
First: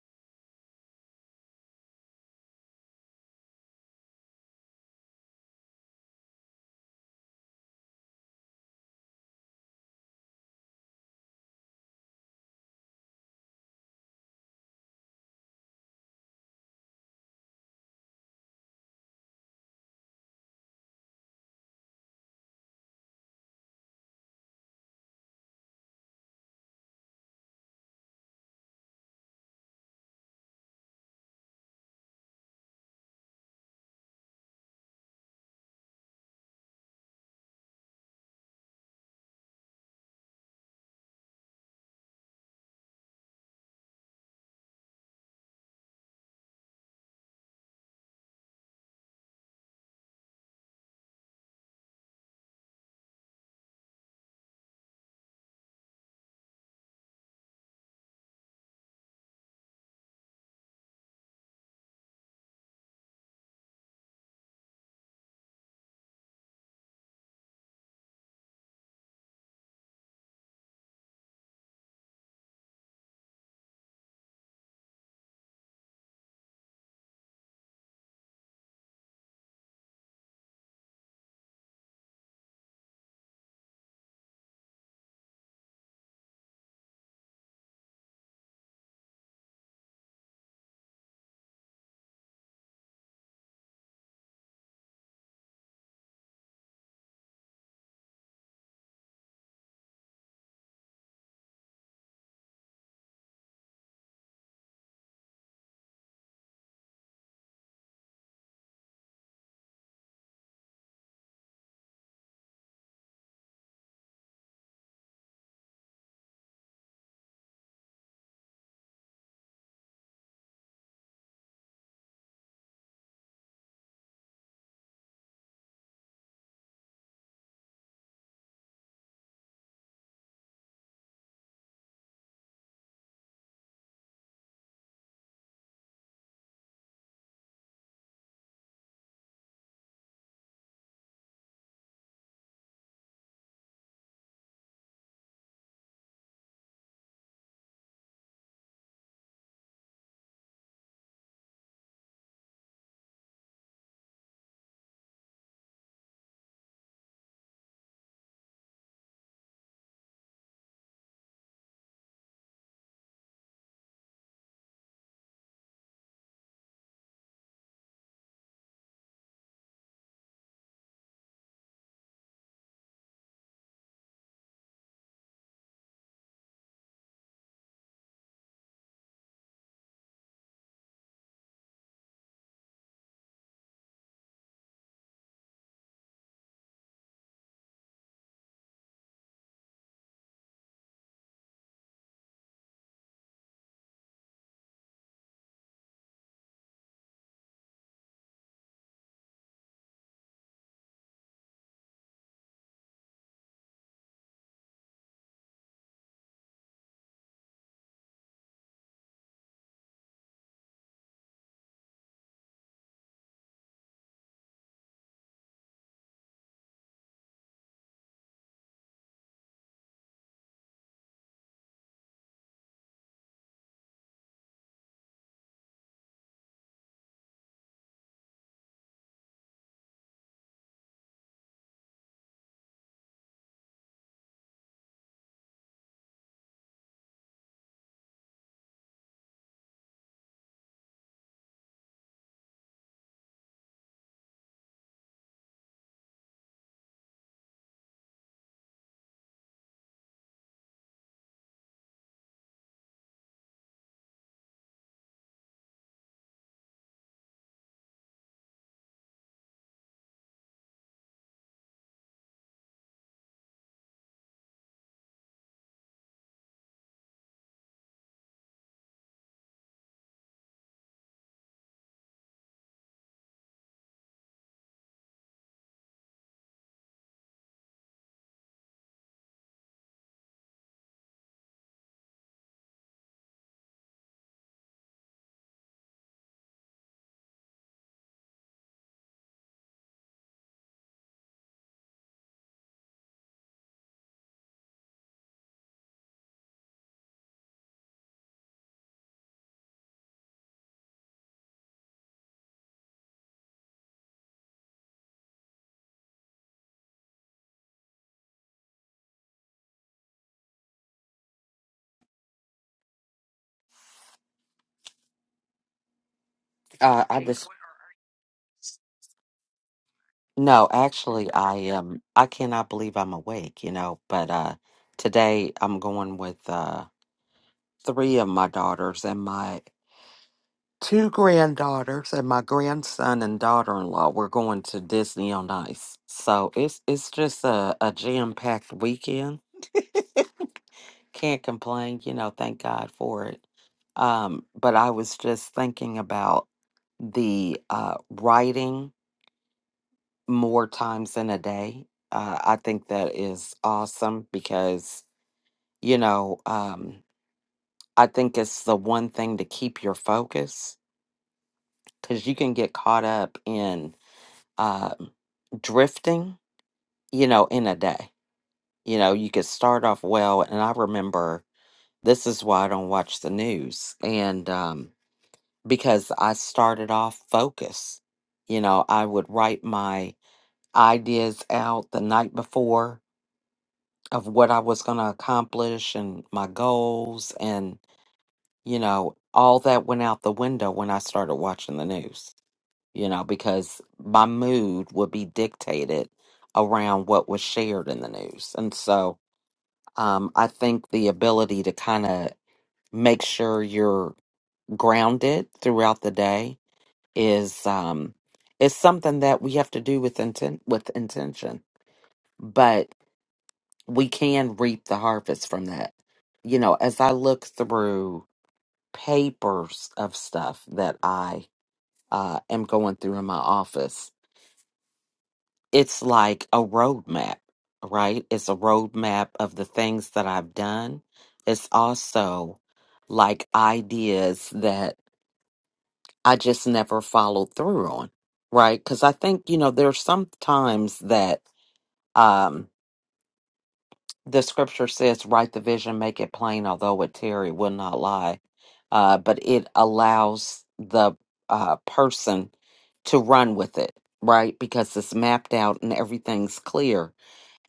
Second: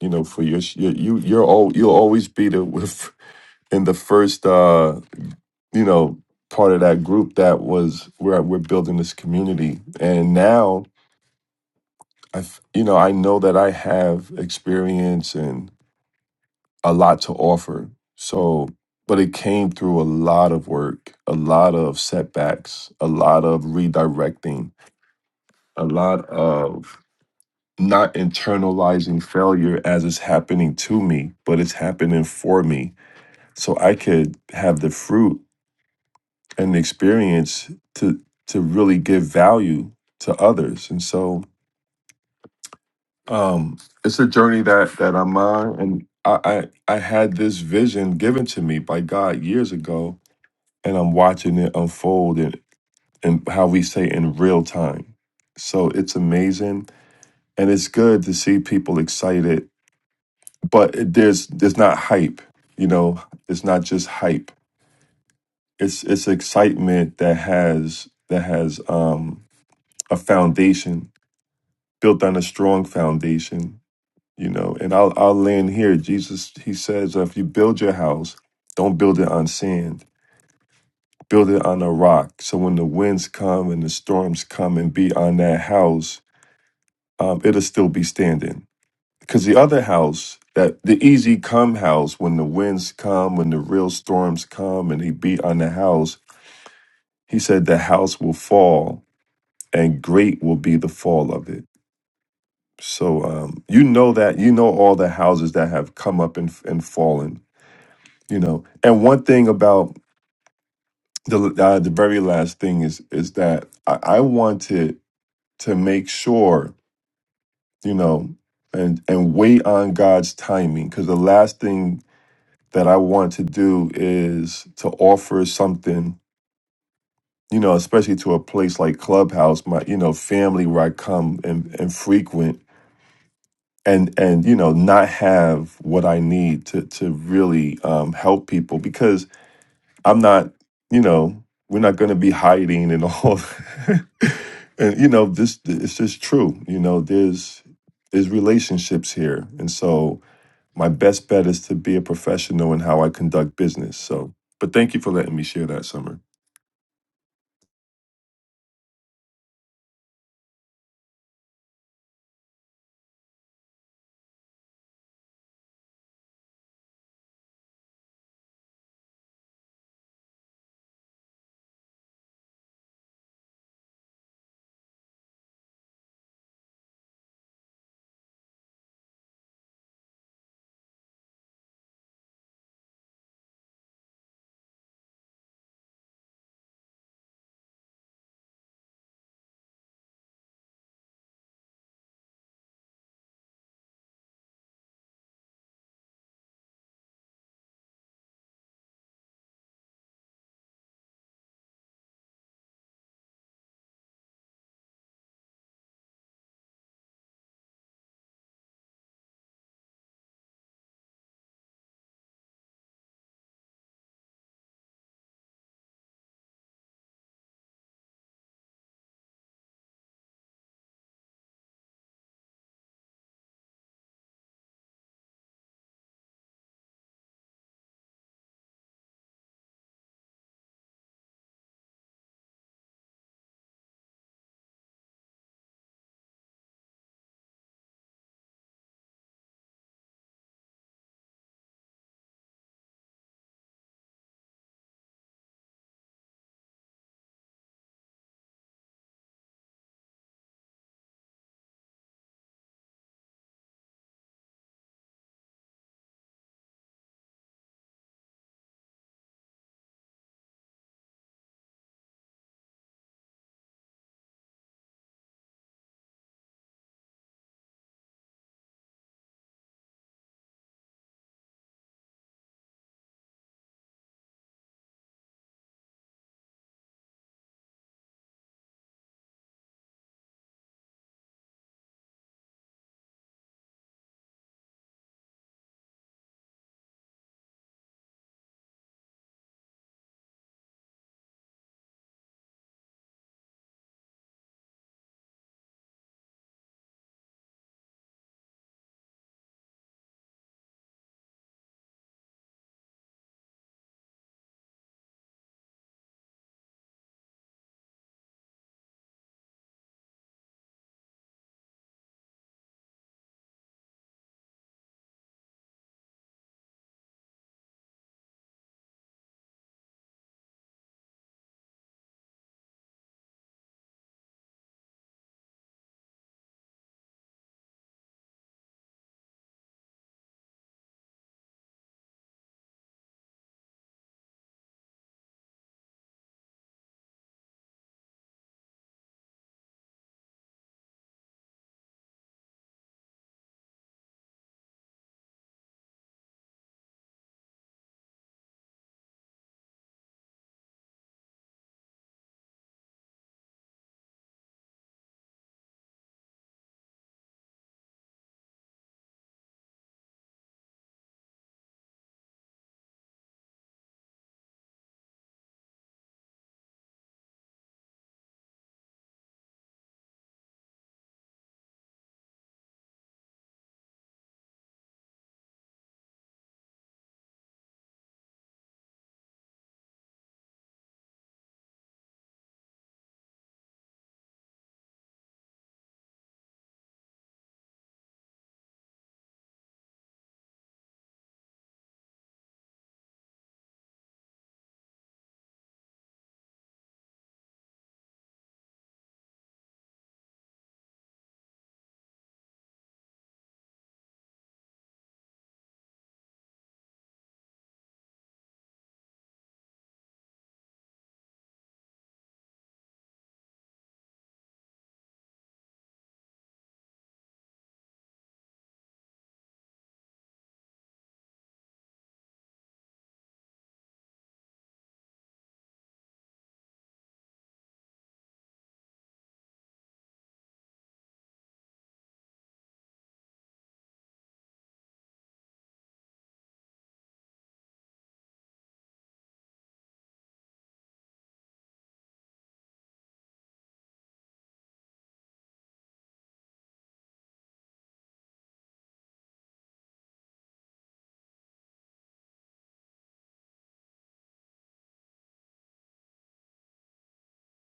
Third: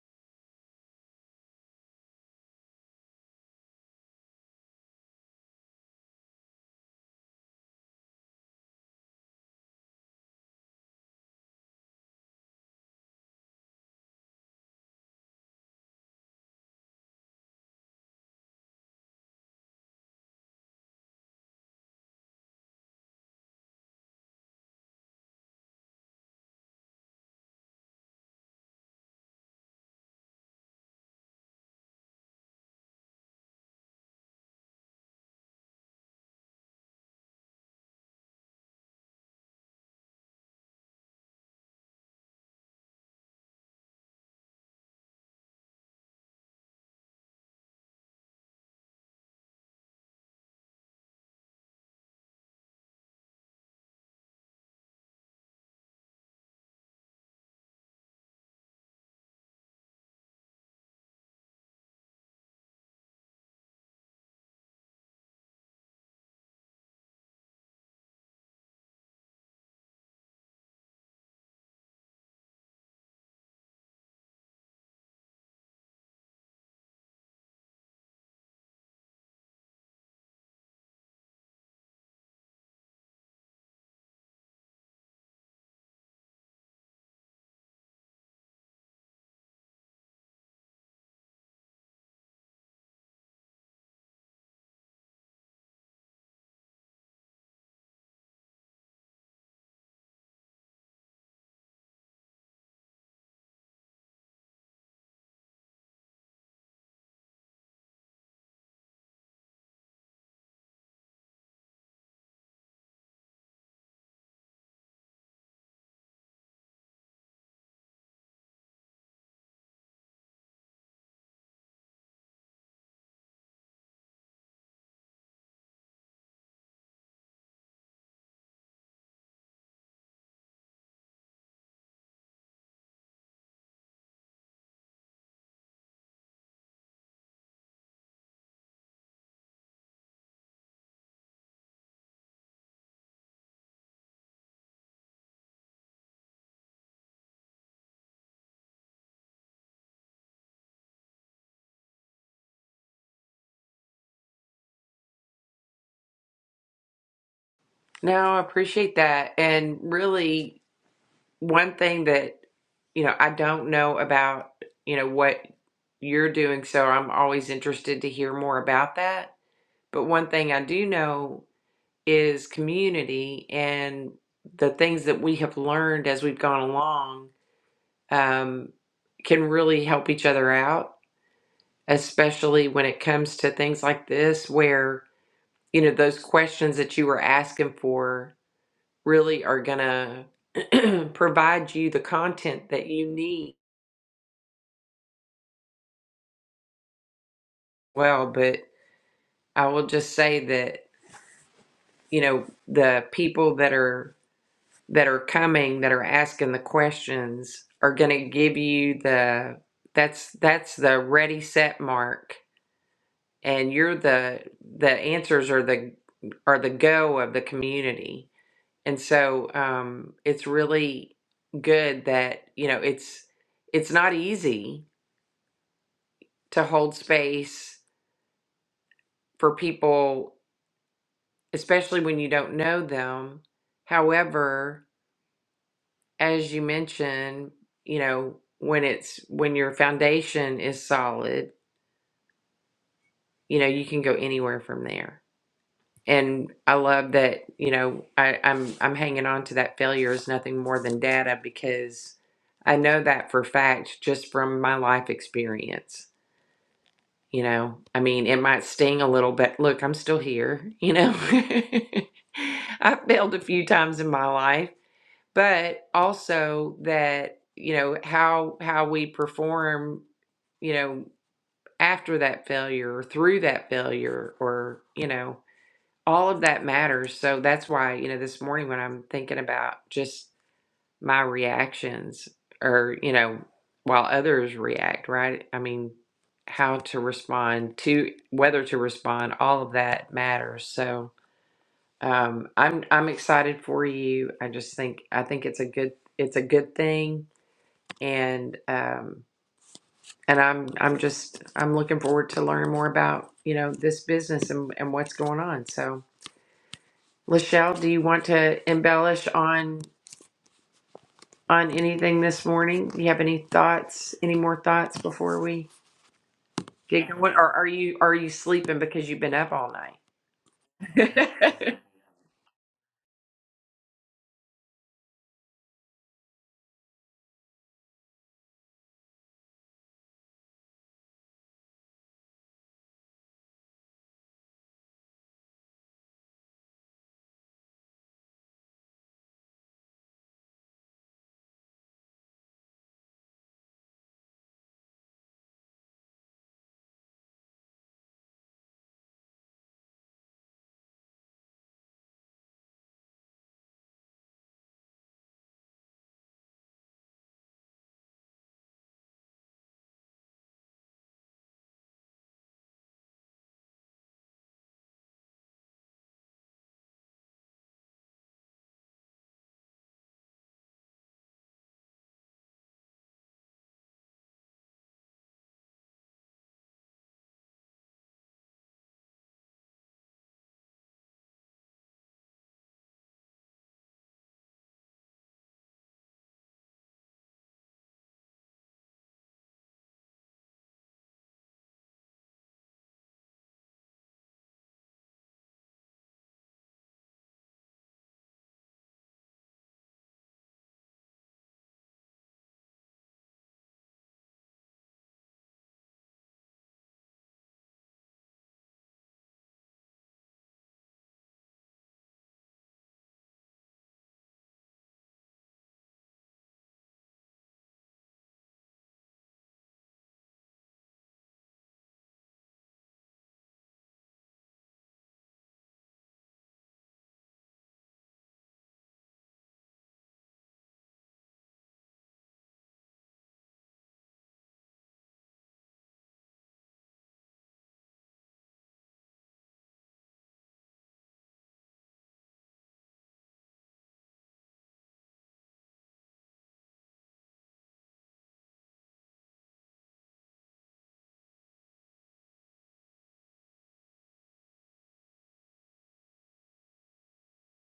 [SPEAKER 3] you know for your sh- your- you you're all you'll always be the with in the first uh you know part of that group that was where we're building this community, and now I you know I know that I have experience a lot to offer. So, but it came through a lot of work, a lot of setbacks, a lot of redirecting, a lot of not internalizing failure as it's happening to me, but it's happening for me. So I could have the fruit and the experience to to really give value to others. And so um it's a journey that that I'm on and I I, I had this vision given to me by God years ago and I'm watching it unfold and, and how we say in real time. So it's amazing and it's good to see people excited, but it, there's there's not hype, you know, it's not just hype. It's it's excitement that has that has um a foundation built on a strong foundation, you know. And I'll I'll land here. Jesus he says if you build your house, don't build it on sand build it on a rock. So when the winds come and the storms come and be on that house, um, it'll still be standing. Because the other house, that the easy come house, when the winds come, when the real storms come, and he beat on the house, he said the house will fall, and great will be the fall of it. So um, you know that you know all the houses that have come up and and fallen. You know, and one thing about the uh, the very last thing is is that I, I wanted to make sure you know and and wait on god's timing because the last thing that i want to do is to offer something you know especially to a place like clubhouse my you know family where i come and, and frequent and and you know not have what i need to to really um, help people because. I'm not, you know, we're not going to be hiding and all. and you know, this it's just true. You know, there's there's relationships here, and so my best bet is to be a professional in how I conduct business. So, but thank you for letting me share that, Summer.
[SPEAKER 1] No, I appreciate that, and really. one thing that you know I don't know about you know what you're doing, so I'm always interested to hear more about that. But one thing I do know is community and the things that we have learned as we've gone along um, can really help each other out, especially when it comes to things like this, where you know those questions that you were asking for really are gonna provide you the content that you need well, but I will just say that, you know, the people that are that are coming that are asking the questions are going to give you the that's that's the ready set mark and you're the the answers are the are the go of the community. And so um it's really good that, you know, it's it's not easy to hold space for people especially when you don't know them. However, as you mentioned, you know, when it's when your foundation is solid, you know, you can go anywhere from there. And I love that, you know, I, I'm I'm hanging on to that failure is nothing more than data because I know that for fact just from my life experience. You know, I mean, it might sting a little, but look, I'm still here, you know. I failed a few times in my life but also that you know how how we perform you know after that failure or through that failure or you know all of that matters so that's why you know this morning when i'm thinking about just my reactions or you know while others react right i mean how to respond to whether to respond all of that matters so um, I'm I'm excited for you. I just think I think it's a good it's a good thing, and um, and I'm I'm just I'm looking forward to learning more about you know this business and, and what's going on. So, Lachelle, do you want to embellish on on anything this morning? Do you have any thoughts? Any more thoughts before we
[SPEAKER 2] Uh,
[SPEAKER 1] get
[SPEAKER 2] I
[SPEAKER 1] going?
[SPEAKER 2] just
[SPEAKER 1] Or are you are you sleeping because you've been up all
[SPEAKER 2] no, actually,
[SPEAKER 1] night?
[SPEAKER 2] I um, I cannot believe I'm awake. You know, but uh, today I'm going with uh, three of my daughters and my two granddaughters and my grandson and daughter-in-law. We're going to Disney on Ice, so it's it's just a, a jam-packed weekend. Can't complain, you know, thank God for it. Um, but I was just thinking about the uh, writing more times in a day. Uh, I think that is awesome because, you know, um, I think it's the one thing to keep your focus because you can get caught up in uh, drifting, you know, in a day. You know, you could start off well. And I remember this is why I don't watch the news. And, um, because I started off focused. You know, I would write my ideas out the night before of what I was going to accomplish and my goals. And, you know, all that went out the window when I started watching the news, you know, because my mood would be dictated around what was shared in the news. And so um, I think the ability to kind of make sure you're grounded throughout the day is um it's something that we have to do with intent with intention but we can reap the harvest from that you know as i look through papers of stuff that i uh am going through in my office it's like a roadmap right it's a roadmap of the things that i've done it's also like ideas that. I just never followed through on, right? Because I think, you know, there's some times that um, the scripture says, write the vision, make it plain, although it tarry, will not lie. Uh, but it allows the uh, person to run with it, right? Because it's mapped out and everything's clear.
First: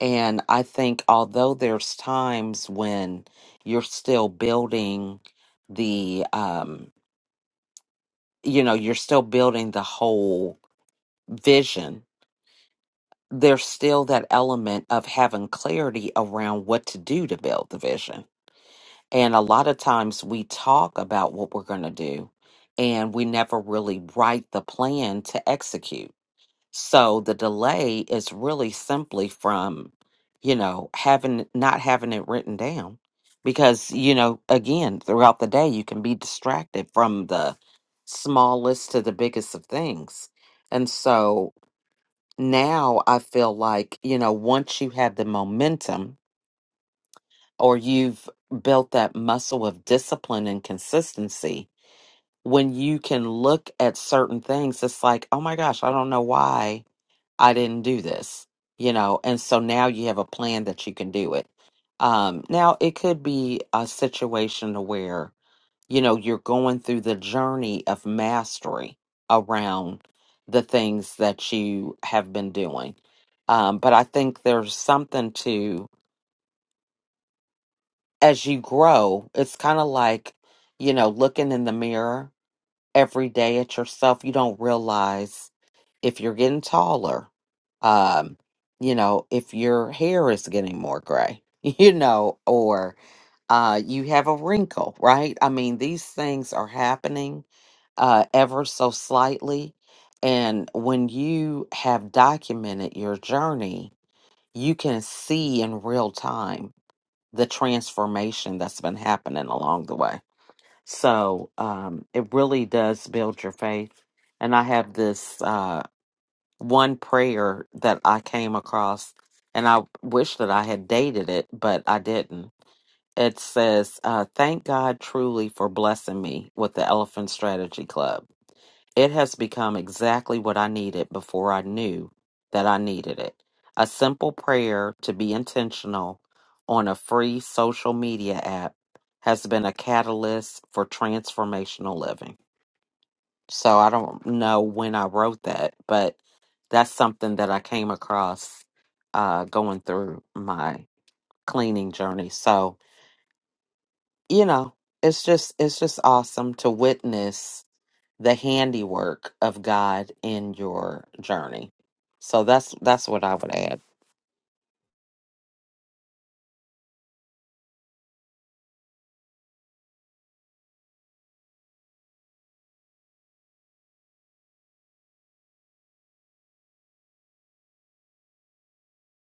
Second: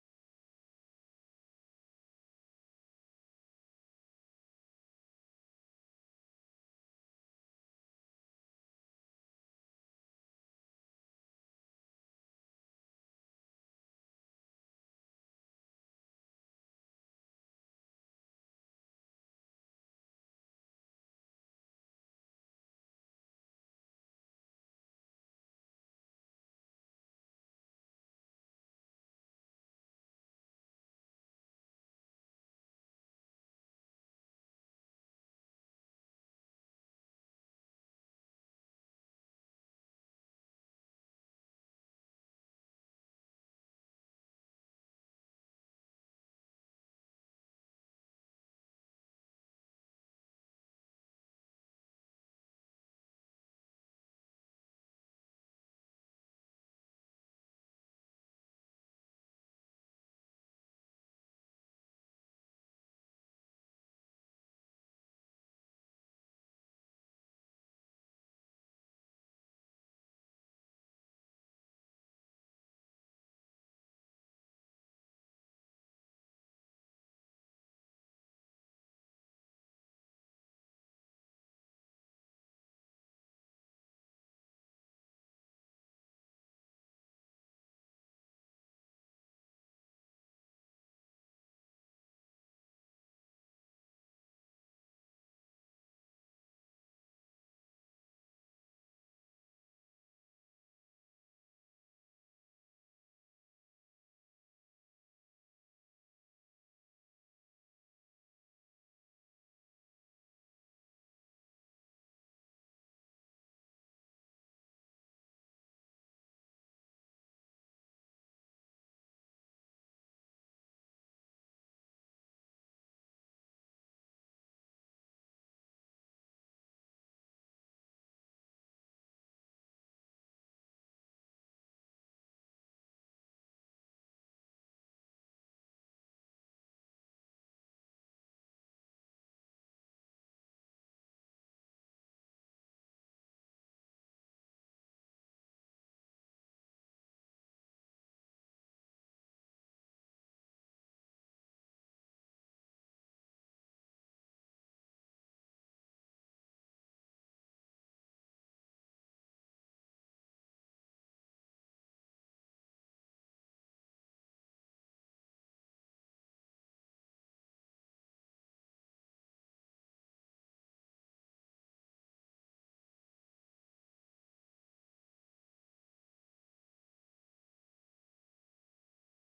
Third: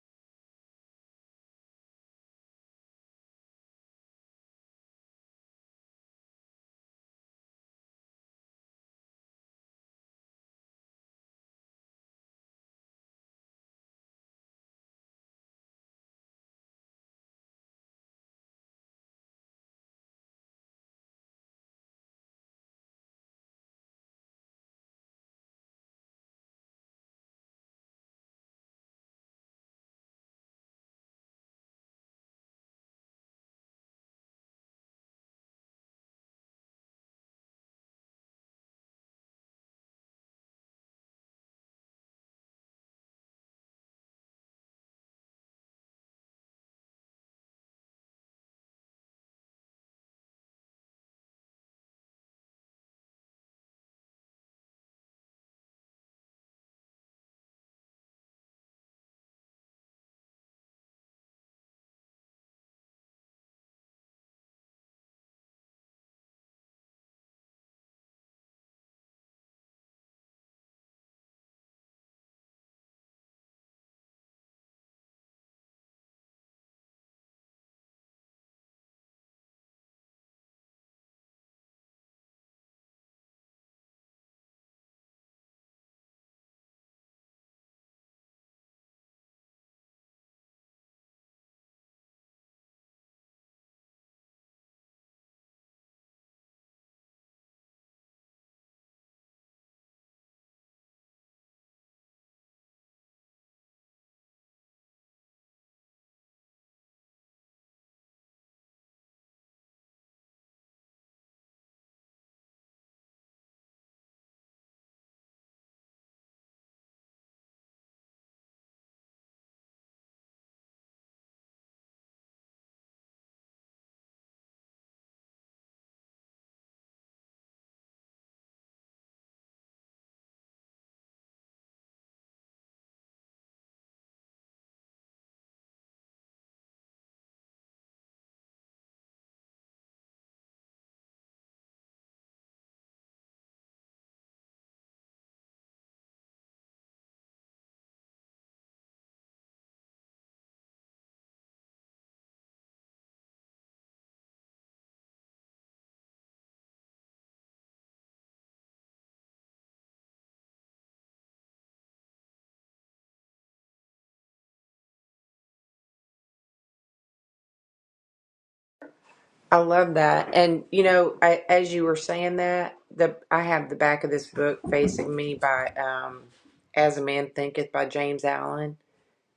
[SPEAKER 2] And I think, although there's times when you're still building the, um, you know, you're still building the whole vision there's still that element of having clarity around what to do to build the vision. And a lot of times we talk about what we're going to do and we never really write the plan to execute. So the delay is really simply from, you know, having not having it written down because, you know, again, throughout the day you can be distracted from the smallest to the biggest of things. And so now I feel like, you know, once you have the momentum or you've built that muscle of discipline and consistency, when you can look at certain things, it's like, oh my gosh, I don't know why I didn't do this, you know, and so now you have a plan that you can do it. Um, now it could be a situation to where you know you're going through the journey of mastery around the things that you have been doing um, but i think there's something to as you grow it's kind of like you know looking in the mirror every day at yourself you don't realize if you're getting taller um, you know if your hair is getting more gray you know or uh, you have a wrinkle right i mean these things are happening uh, ever so slightly. And when you have documented your journey, you can see in real time the transformation that's been happening along the way. So um, it really does build your faith. And I have this uh, one prayer that I came across, and I wish that I had dated it, but I didn't. It says, uh, Thank God truly for blessing me with the Elephant Strategy Club. It has become exactly what I needed before I knew that I needed it. A simple prayer to be intentional on a free social media app has been a catalyst for transformational living. So I don't know when I wrote that, but that's something that I came across uh, going through my cleaning journey. So, you know, it's just it's just awesome to witness the handiwork of God in your journey. So that's that's what I would add.
[SPEAKER 1] I love that. And you know, I, as you were saying that, the I have the back of this book facing me by um, "As a Man Thinketh" by James Allen,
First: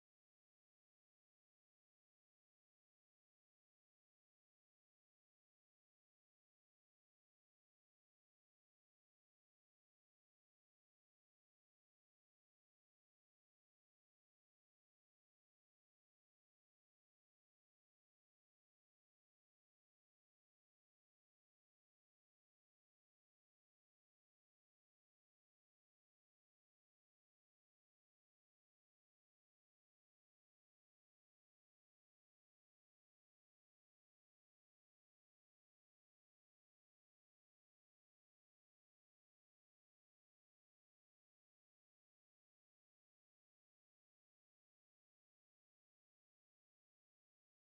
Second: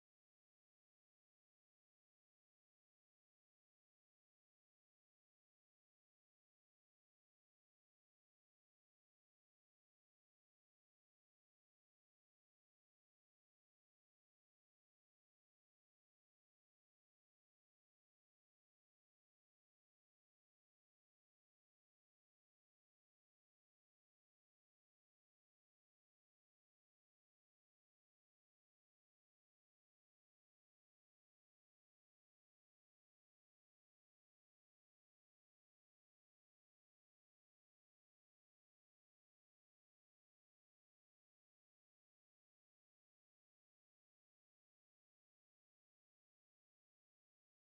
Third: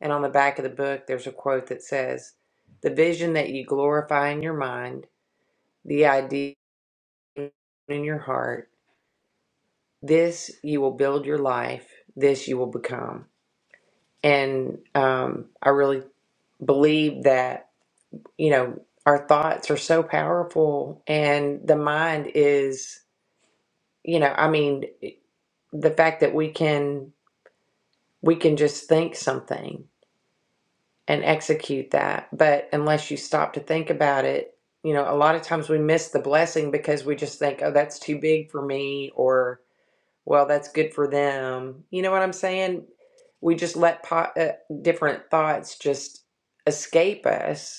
[SPEAKER 1] and on the back of the book, there's a quote that says, "The vision that you glorify in your mind, the idea in your heart, this you will build your life, this you will become." And um, I really believe that you know our thoughts are so powerful, and the mind is. you know i mean the fact that we can we can just think something and execute that but unless you stop to think about it you know a lot of times we miss the blessing because we just think oh that's too big for me or well that's good for them you know what i'm saying we just let po- uh, different thoughts just escape us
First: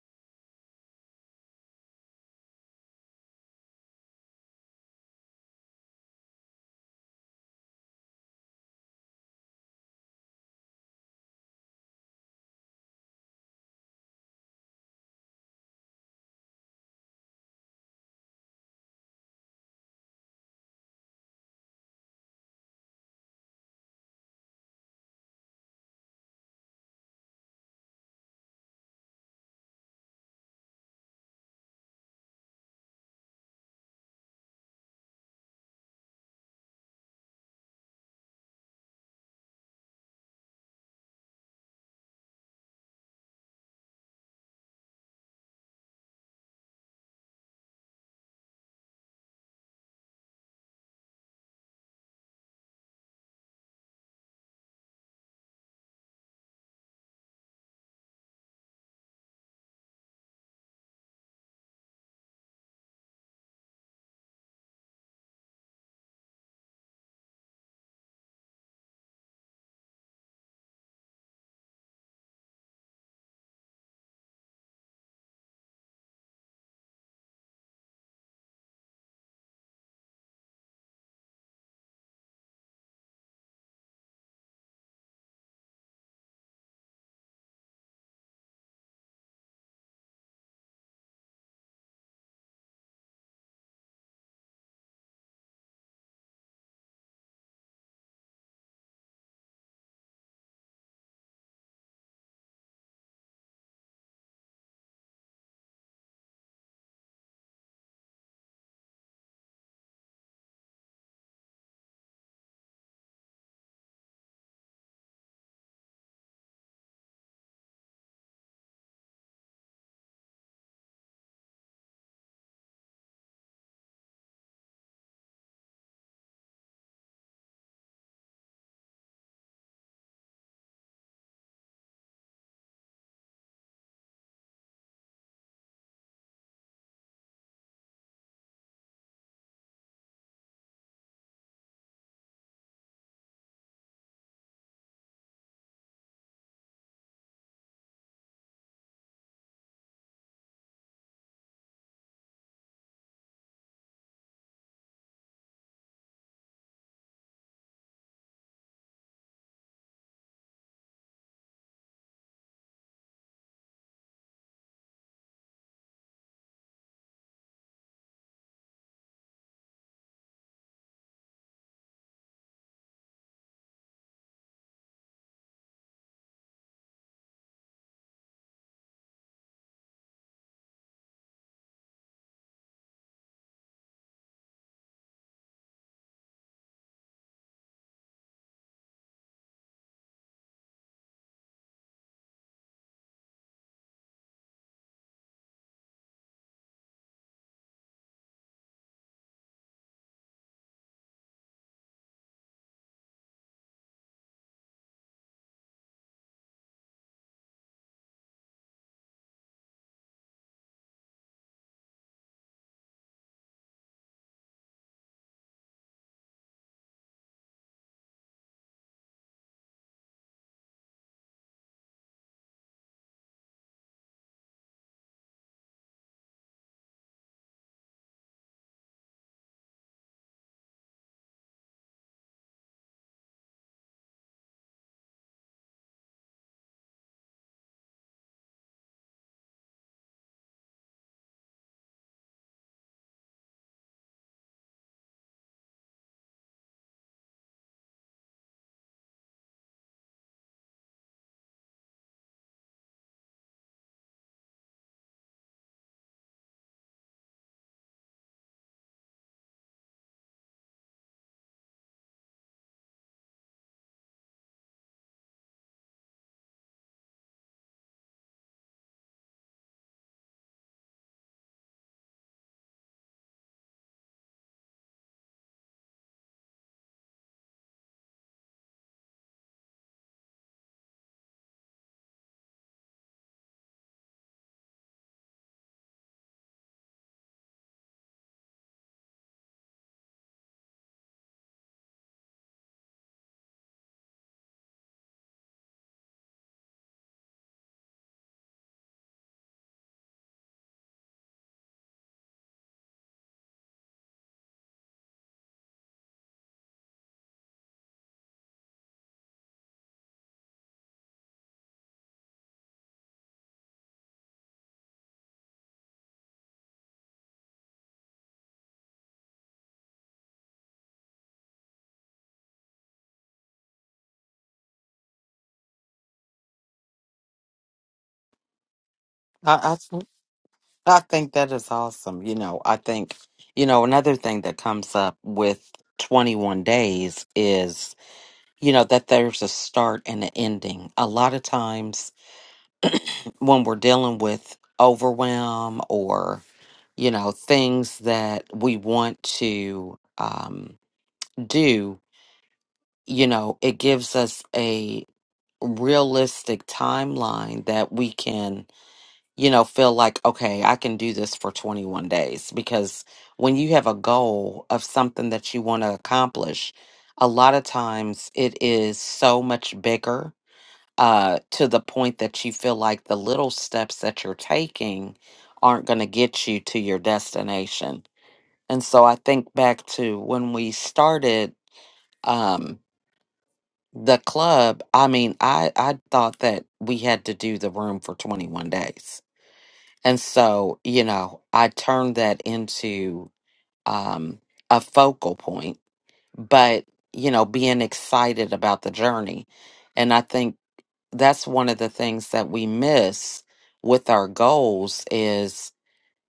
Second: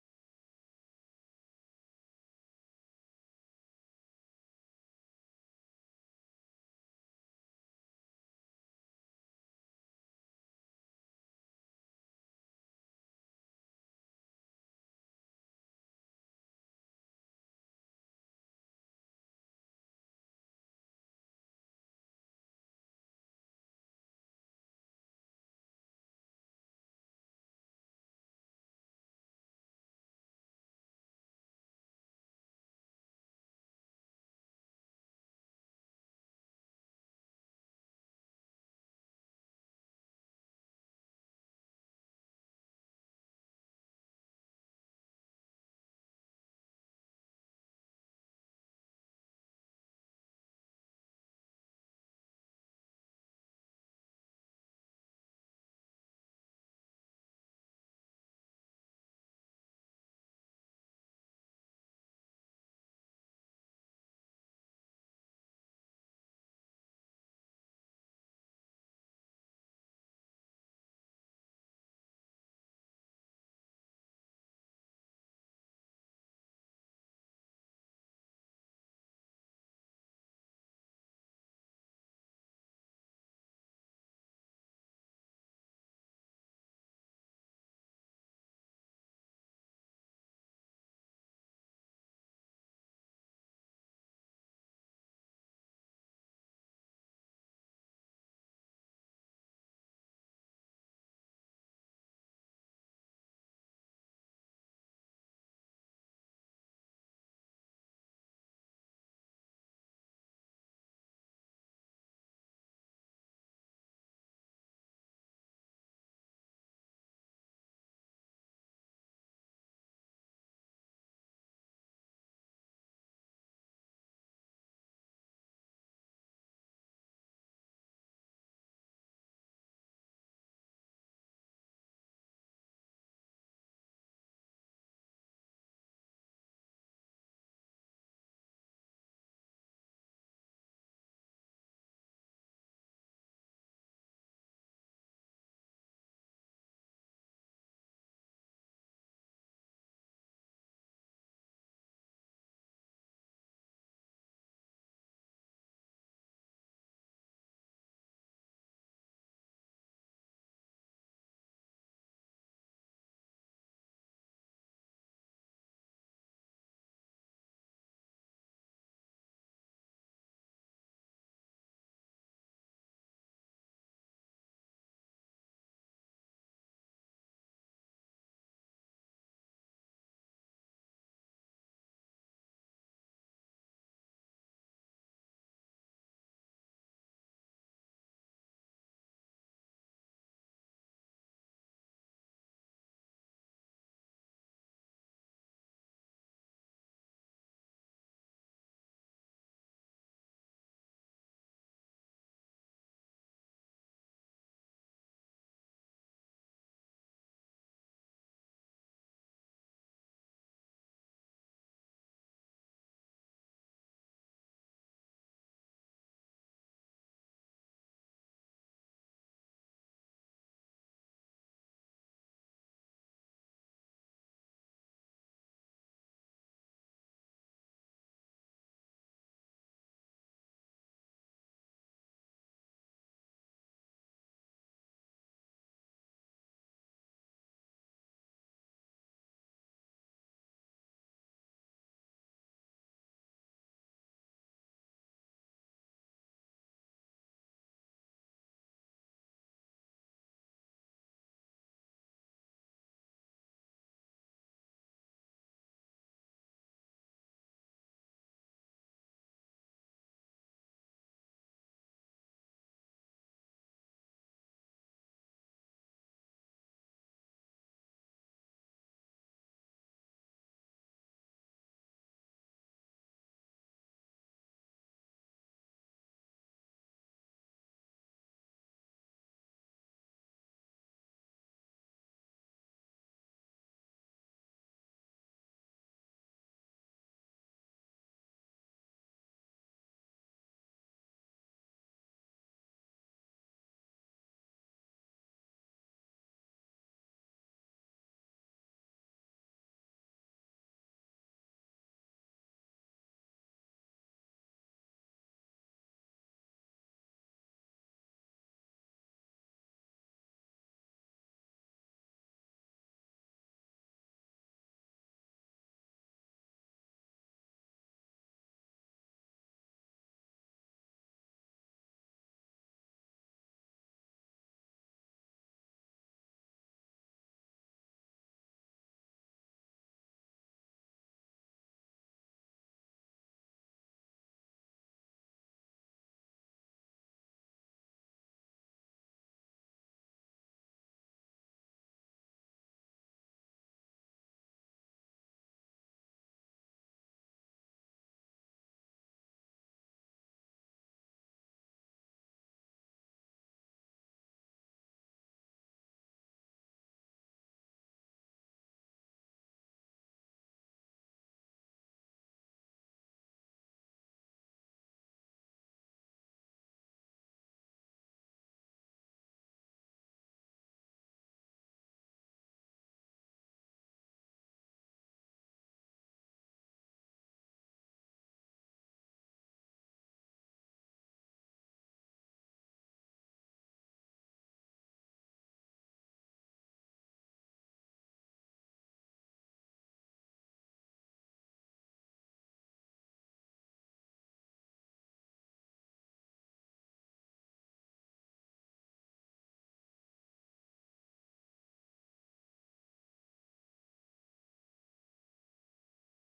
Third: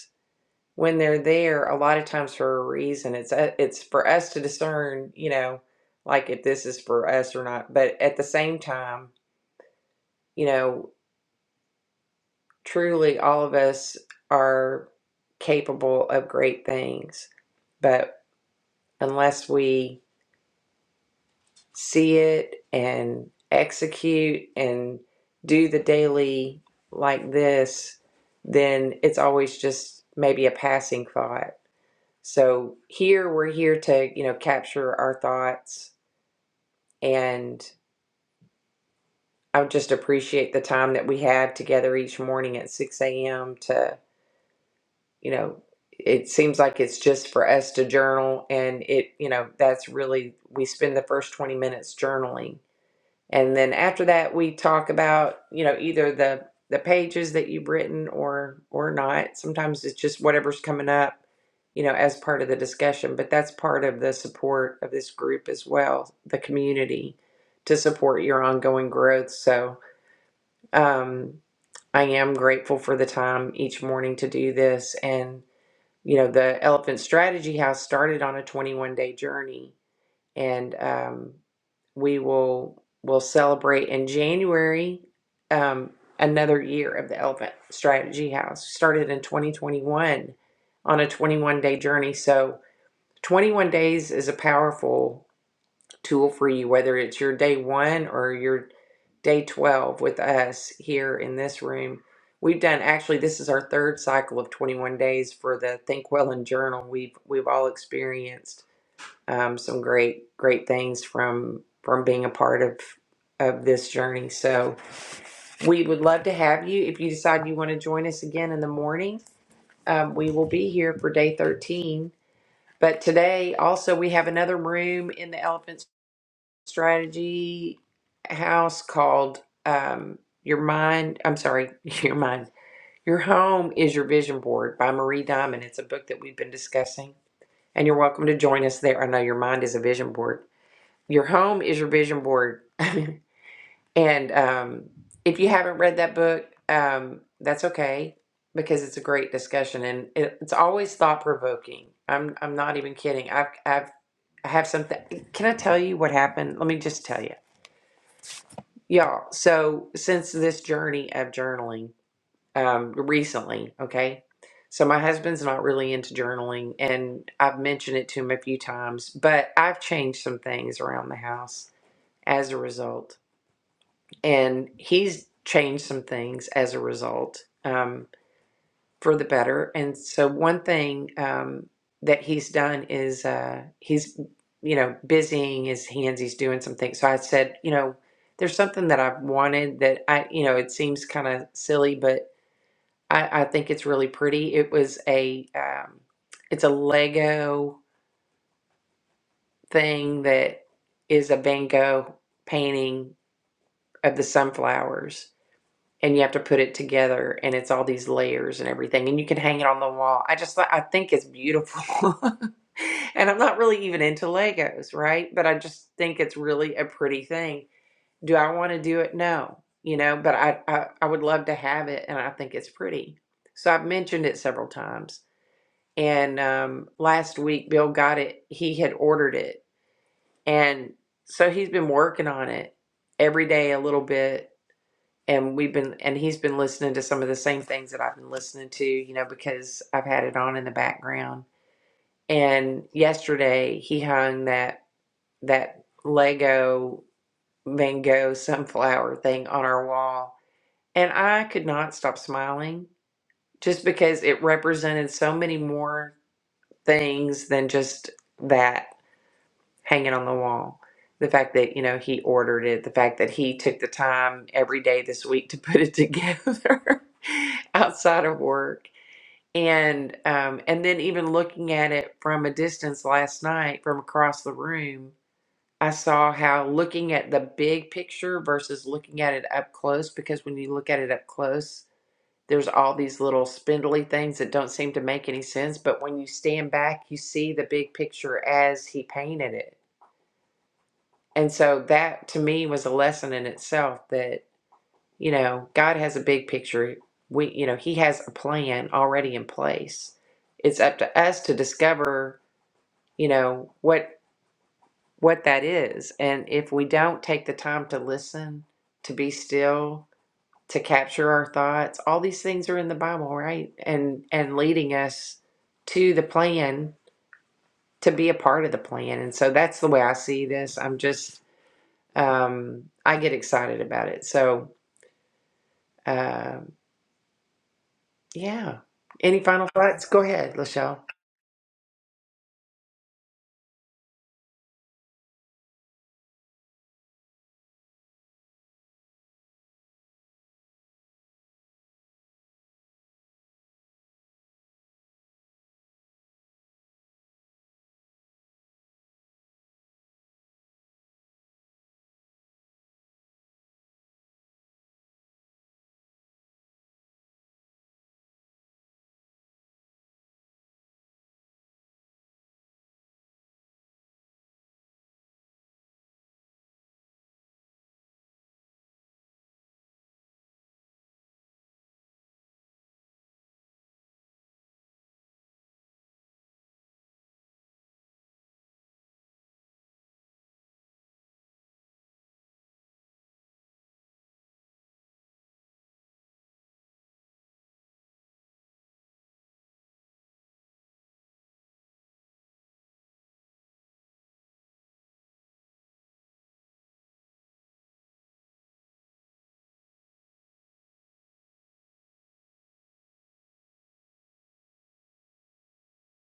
[SPEAKER 1] when they're there a lot of times for a reason it's uh, it's for us to discern you know like if this is for us or not but at the same time you know truly all of us are capable of great things but unless we see it and execute and do the daily like this then it's always just maybe a passing thought So here we're here to, you know, capture our thoughts and I would just appreciate the time that we have together each morning at 6 a.m. to, you know, it seems like it's just for us to journal and it, you know, that's really, we spend the first 20 minutes journaling And then after that, we talk about, you know, either the the pages that you've written or or not. Sometimes it's just whatever's coming up, you know, as part of the discussion, but that's part of the support of this group as well, the community to support your ongoing growth. So, um I am grateful for the time each morning to do this and you know, the Elephant Strategy House started on a 21-day journey and um, we will will celebrate in January um, another year of the Elephant Strategy House. Started in 2021 on a 21 day journey. So 21 days is a powerful tool for you, whether it's your day one or your day 12 with us here in this room. We've done actually this is our third cycle of 21 days for the Think Well and Journal. We've we've all experienced um, some great great things from from being a part of of this journey. So we would love to have you. If you decide you want to join us again in the morning, um, we will be here for day thirteen. But today also we have another room in the Elephant Strategy House called um, Your Mind. I'm sorry, Your Mind. Your Home is Your Vision Board by Marie Diamond. It's a book that we've been discussing, and you're welcome to join us there. I know your mind is a vision board your home is your vision board. and um, if you haven't read that book, um, that's okay because it's a great discussion and it, it's always thought provoking. I'm I'm not even kidding. I've I've I have something. Can I tell you what happened? Let me just tell you, y'all. So since this journey of journaling, um, recently, okay. So my husband's not really into journaling, and I've mentioned it to him a few times, but I've changed some things around the house as a result and he's changed some things as a result um, for the better. And so one thing um, that he's done is uh, he's you know busying his hands. He's doing some things. So I said, you know, there's something that I've wanted that I you know it seems kind of silly, but I, I think it's really pretty. It was a um, it's a Lego thing that is a Van Gogh painting of the sunflowers and you have to put it together and it's all these layers and everything and you can hang it on the wall i just i think it's beautiful and i'm not really even into legos right but i just think it's really a pretty thing do i want to do it no you know but I, I i would love to have it and i think it's pretty so i've mentioned it several times and um last week bill got it he had ordered it and so he's been working on it every day a little bit and we've been and he's been listening to some of the same things that I've been listening to, you know, because I've had it on in the background. And yesterday he hung that that Lego Van Gogh sunflower thing on our wall, and I could not stop smiling just because it represented so many more things than just that. hanging on the wall. The fact that, you know, he ordered it, the fact that he took the time every day this week to put it together outside of work. And um, and then even looking at it from a distance last night from across the room, I saw how looking at the big picture versus looking at it up close, because when you look at it up close, there's all these little spindly things that don't seem to make any sense. But when you stand back, you see the big picture as he painted it and so that to me was a lesson in itself that, you know, God has a big picture. We, you know, He has a plan already in place. It's up to us to discover, you know, what what that is. And if we don't take the time to listen, to be still, to capture our thoughts, all these things are in the Bible, right? And and leading us to the plan, to be a part of the plan. And so that's the way I see this. I'm just um, I get excited about it. So, um yeah. Any final
[SPEAKER 2] I, I
[SPEAKER 1] thoughts? Go ahead,
[SPEAKER 2] I
[SPEAKER 1] Lachelle.
[SPEAKER 2] think that is awesome. You know, I think you know another thing that comes up with 21 days is you know that there's a start and an ending. A lot of times when we're dealing with overwhelm or you know things that we want to um, do, you know, it gives us realistic timeline that we can, you know, feel like, okay, I can do this for 21 days. Because when you have a goal of something that you want to accomplish, a lot of times it is so much bigger uh, to the point that you feel like the little steps that you're taking aren't going to get you to your destination. And so I think back to when we started. um. The club, I mean, I I thought that we had to do the room for 21 days. And so, you know, I turned that into um a focal point, but you know, being excited about the journey. And I think that's one of the things that we miss with our goals is,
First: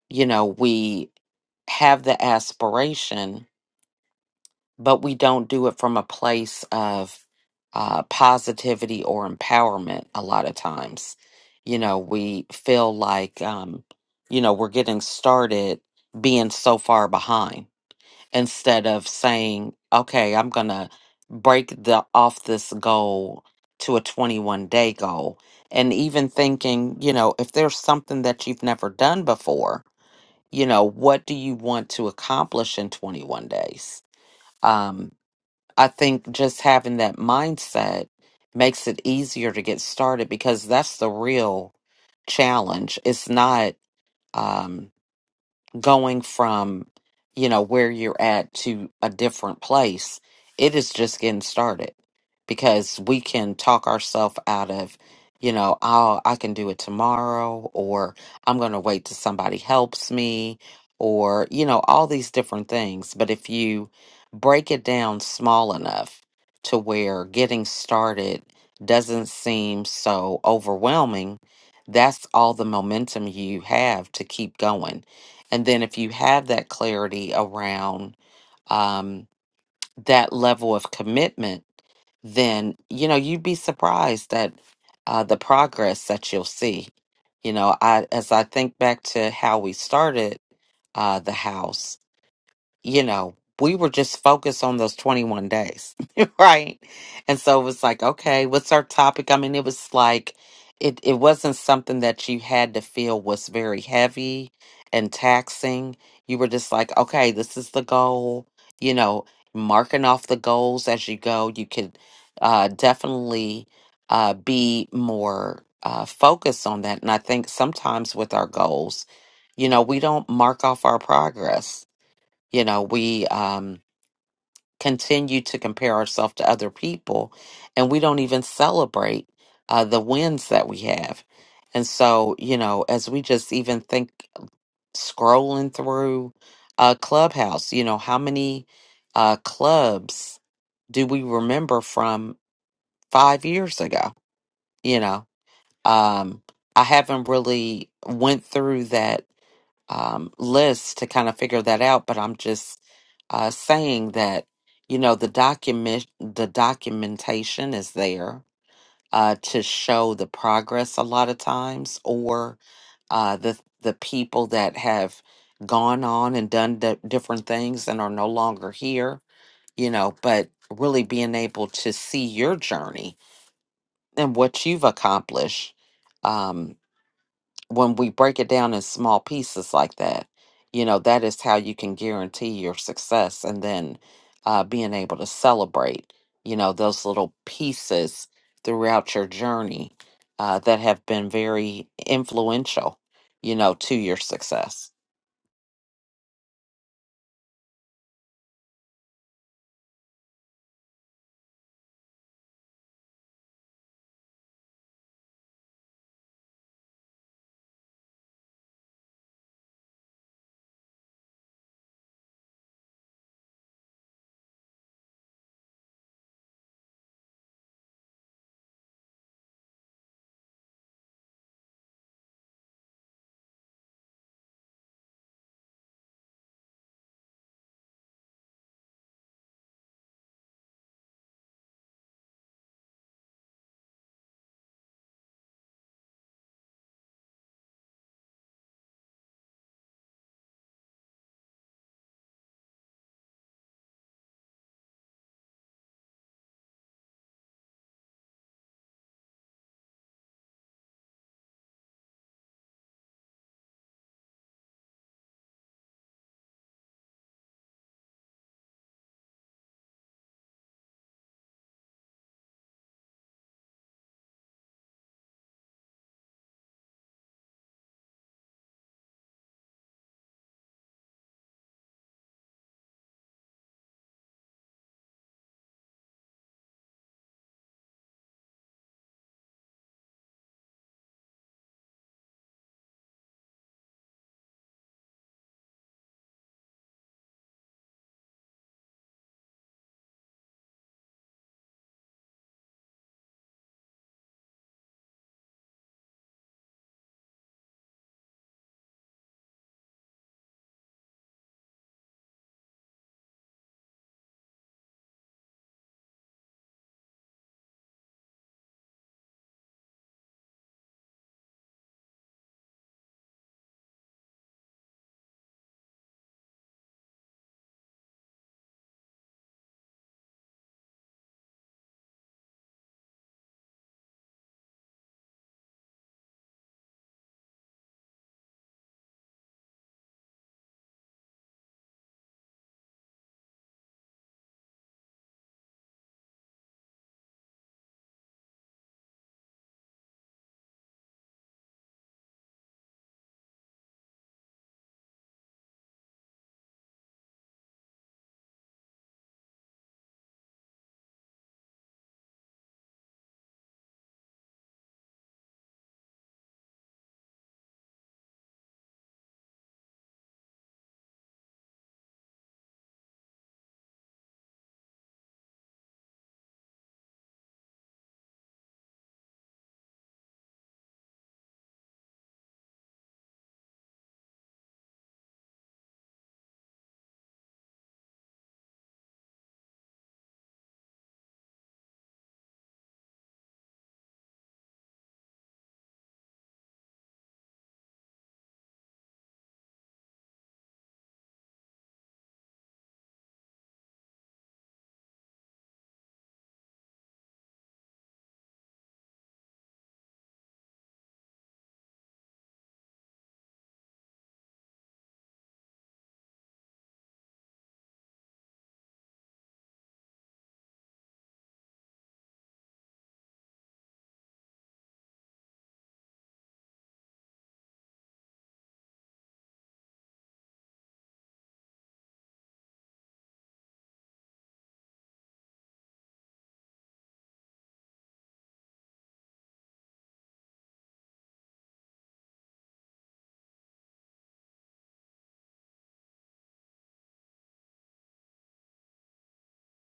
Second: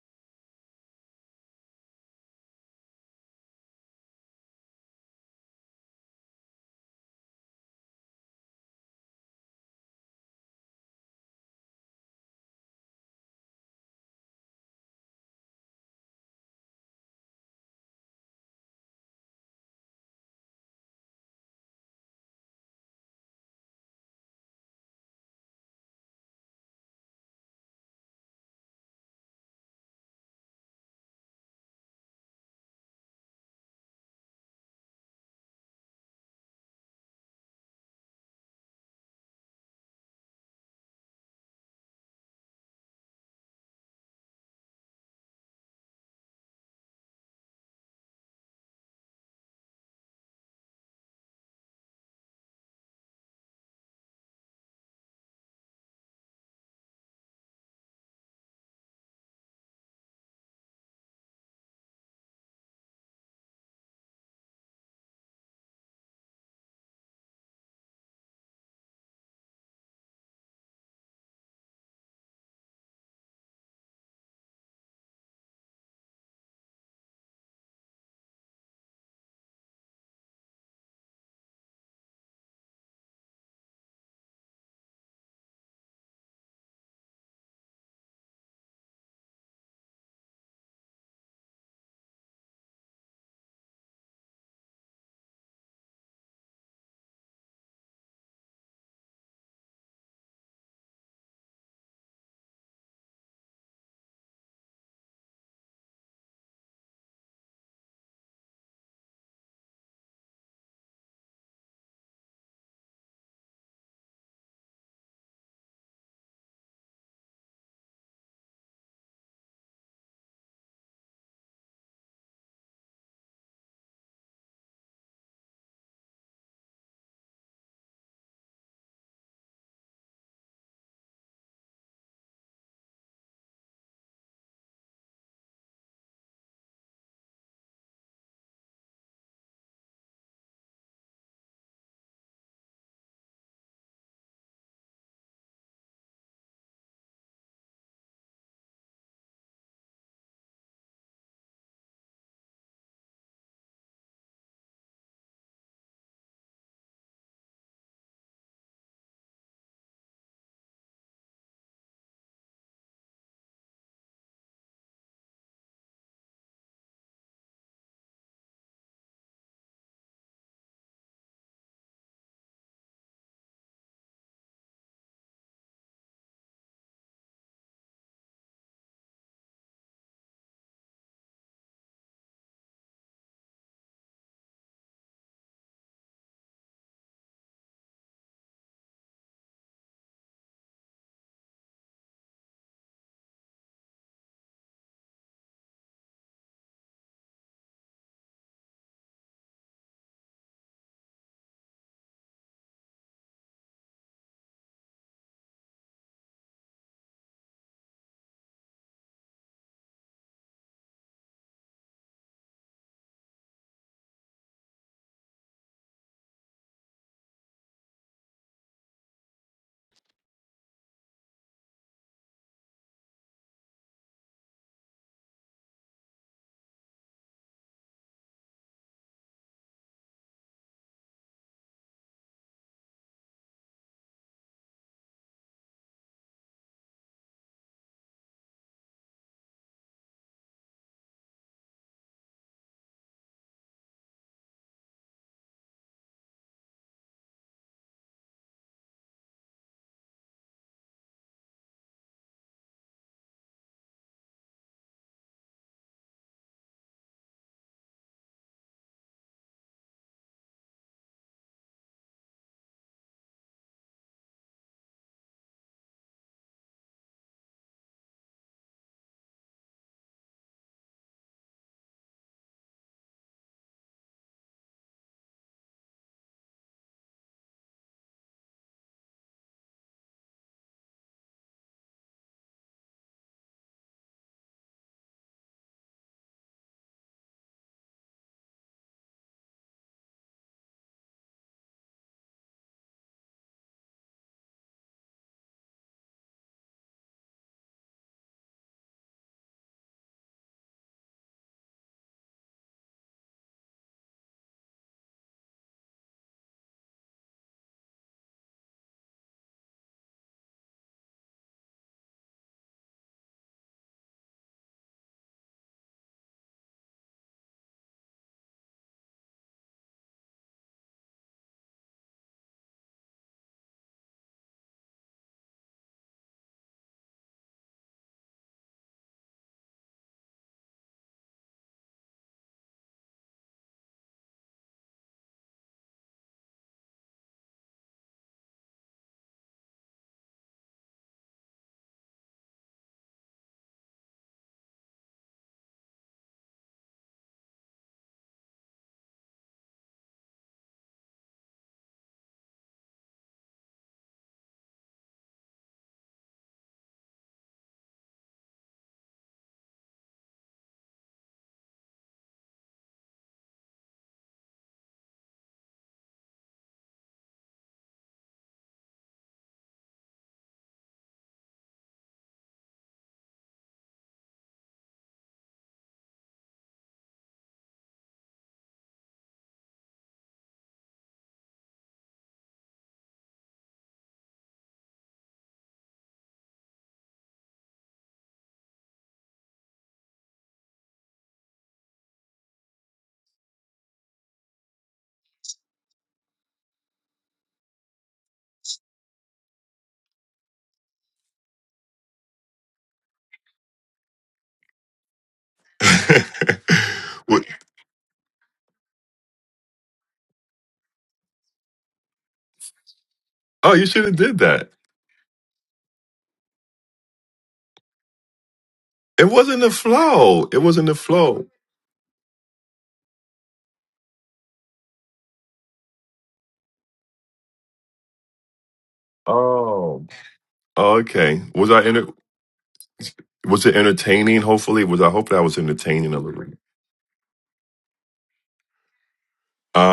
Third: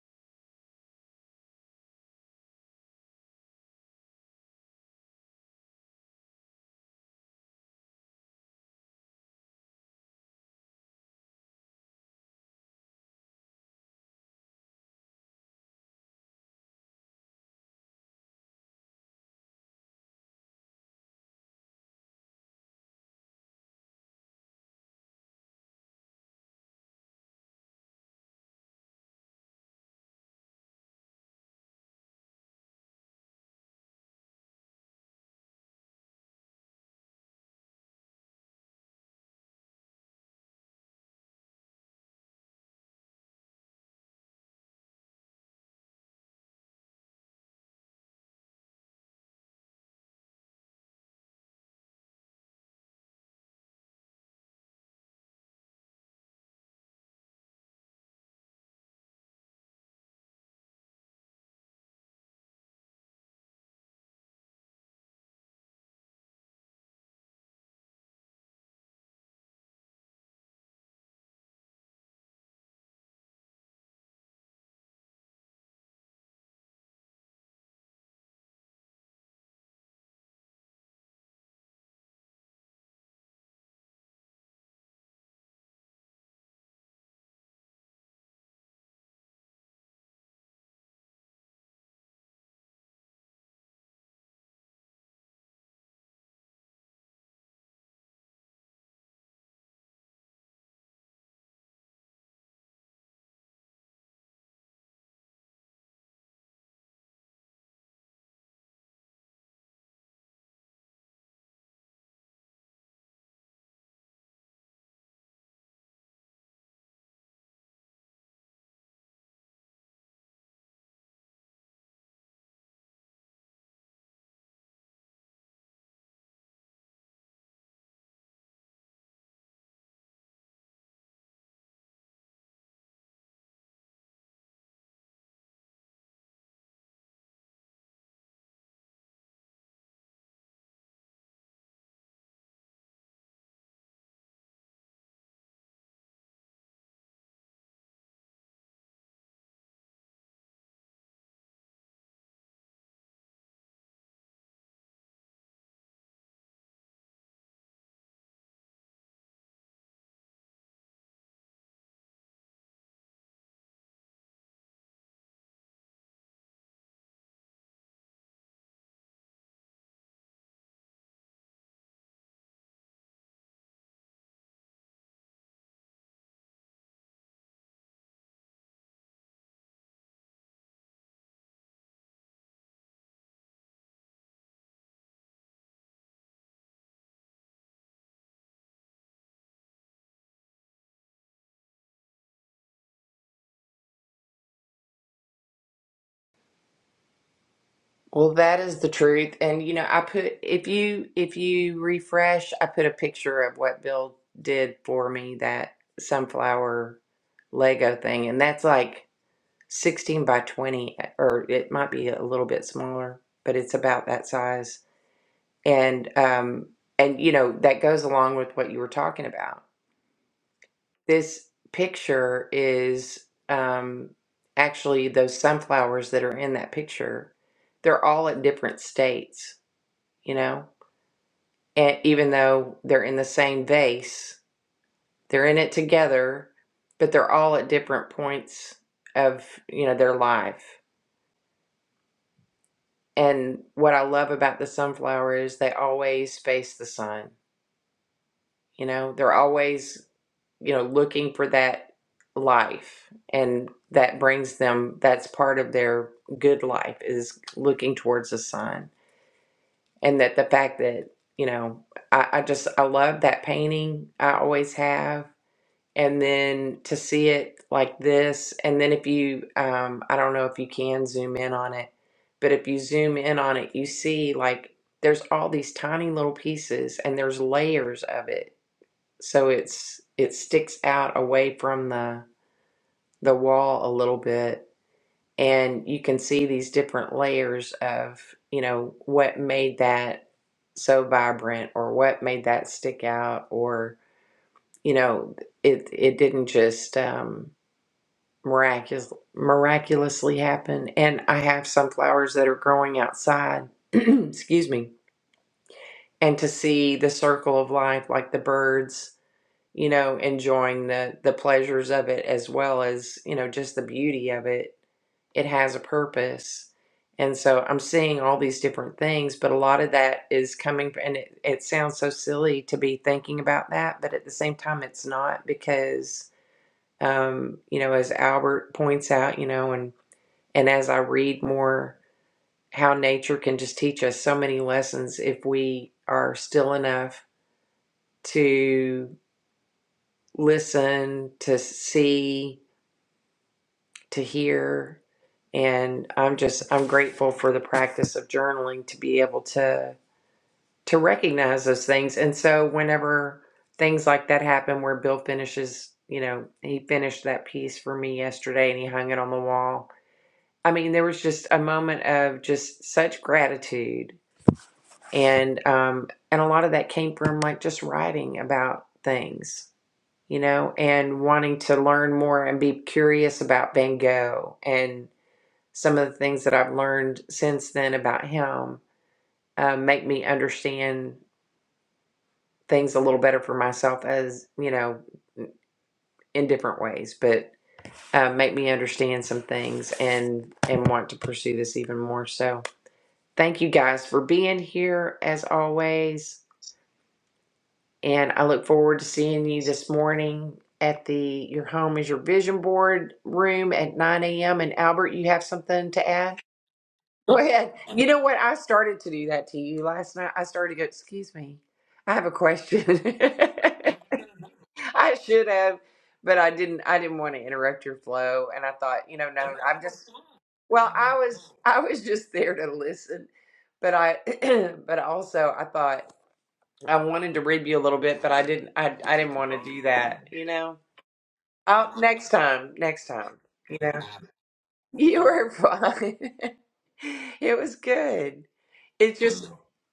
[SPEAKER 2] you know, we have the aspiration but we don't do it from a place of uh, positivity or empowerment a lot of times. You know, we feel like, um, you know, we're getting started being so far behind instead of saying, okay, I'm going to break the off this goal to a 21 day goal. And even thinking, you know, if there's something that you've never done before, you know, what do you want to accomplish in 21 days? Um, I think just having that mindset makes it easier to get started because that's the real challenge. It's not. Um, going from, you know, where you're at to a different place, it is just getting started because we can talk ourselves out of, you know, I'll, I can do it tomorrow or I'm going to wait till somebody helps me or, you know, all these different things. But if you break it down small enough to where getting started doesn't seem so overwhelming, that's all the momentum you have to keep going and then if you have that clarity around um, that level of commitment, then you know you'd be surprised at uh, the progress that you'll see. You know, I as I think back to how we started uh, the house, you know, we were just focused on those 21 days, right? And so it was like, okay, what's our topic? I mean, it was like, it, it wasn't something that you had to feel was very heavy and taxing. You were just like, okay, this is the goal, you know, marking off the goals as you go. You could uh, definitely uh, be more uh, focused on that. And I think sometimes with our goals, you know, we don't mark off our progress you know, we um, continue to compare ourselves to other people and we don't even celebrate uh, the wins that we have. And so, you know, as we just even think scrolling through uh, Clubhouse, you know, how many uh, clubs do we remember from five years ago? You know, um, I haven't really went through that um, list to kind of figure that out, but I'm just uh, saying that you know the document the documentation is there uh, to show the progress a lot of times, or uh, the the people that have gone on and done di- different things and are no longer here, you know, but really being able to see your journey and what you've accomplished um, when we break it down in small pieces like that, you know, that is how you can guarantee your success and then uh, being able to celebrate, you know, those little pieces throughout your journey uh, that have been very influential, you know, to your success.
[SPEAKER 1] Well, that is the truth. And you know, I put if you if you refresh, I put a picture of what Bill did for me that sunflower Lego thing, and that's like sixteen by twenty, or it might be a little bit smaller, but it's about that size. And um, and you know, that goes along with what you were talking about This picture is um, actually those sunflowers that are in that picture. They're all at different states, you know? And even though they're in the same vase, they're in it together, but they're all at different points of, you know, their life. And what I love about the sunflower is they always face the sun. You know, they're always you know, looking for that life. And that brings them, that's part of their good life is looking towards the sun. And that the fact that, you know, I, I just, I love that painting. I always have. And then to see it like this, and then if you, um, I don't know if you can zoom in on it, but if you zoom in on it, you see like there's all these tiny little pieces and there's layers of it so it's it sticks out away from the the wall a little bit and you can see these different layers of you know what made that so vibrant or what made that stick out or you know it it didn't just um miraculous miraculously happen and i have some flowers that are growing outside excuse me and to see the circle of life like the birds you know, enjoying the the pleasures of it as well as, you know, just the beauty of it. It has a purpose. And so I'm seeing all these different things, but a lot of that is coming and it, it sounds so silly to be thinking about that, but at the same time it's not because um, you know, as Albert points out, you know, and and as I read more how nature can just teach us so many lessons if we are still enough to. listen, to see, to hear. And I'm just, I'm grateful for the practice of journaling to be able to, to recognize those things. And so whenever things like that happen where Bill finishes, you know, he finished that piece for me yesterday and he hung it on the wall. I mean, there was just a moment of just such gratitude. And, um, and a lot of that came from like just writing about things you know, and wanting to learn more and be curious about Van Gogh and some of the things that I've learned since then about him um, make me understand things a little better for myself as, you know, in different ways, but uh, make me understand some things and and want to pursue this even more. So thank you guys for being here as always. and I look forward to seeing you this morning at the Your Home is Your Vision Board room at 9 a.m. And Albert, you have something to add? Go
[SPEAKER 3] Well,
[SPEAKER 1] ahead. You know what? I started to do that to you last night. I started to go, excuse me, I have a question.
[SPEAKER 3] oh, you should have did that.
[SPEAKER 1] I should have, but I didn't I didn't want to interrupt your flow. And I thought, you
[SPEAKER 3] It
[SPEAKER 1] know, no,
[SPEAKER 3] wasn't the
[SPEAKER 1] I'm just
[SPEAKER 3] flow. It wasn't
[SPEAKER 1] well,
[SPEAKER 3] the
[SPEAKER 1] I
[SPEAKER 3] flow.
[SPEAKER 1] was I was just there to listen. But I but also I thought I wanted to rib you a little bit, but I didn't. I I didn't want to do
[SPEAKER 3] Oh,
[SPEAKER 1] that. You know.
[SPEAKER 3] okay. Was I
[SPEAKER 1] Oh,
[SPEAKER 3] enter-
[SPEAKER 1] next time. Next time.
[SPEAKER 3] was it
[SPEAKER 1] You know.
[SPEAKER 3] entertaining? Hopefully, was I
[SPEAKER 1] You
[SPEAKER 3] hoping I
[SPEAKER 1] were
[SPEAKER 3] was entertaining
[SPEAKER 1] fine.
[SPEAKER 3] a little. bit?
[SPEAKER 1] it was good. It just.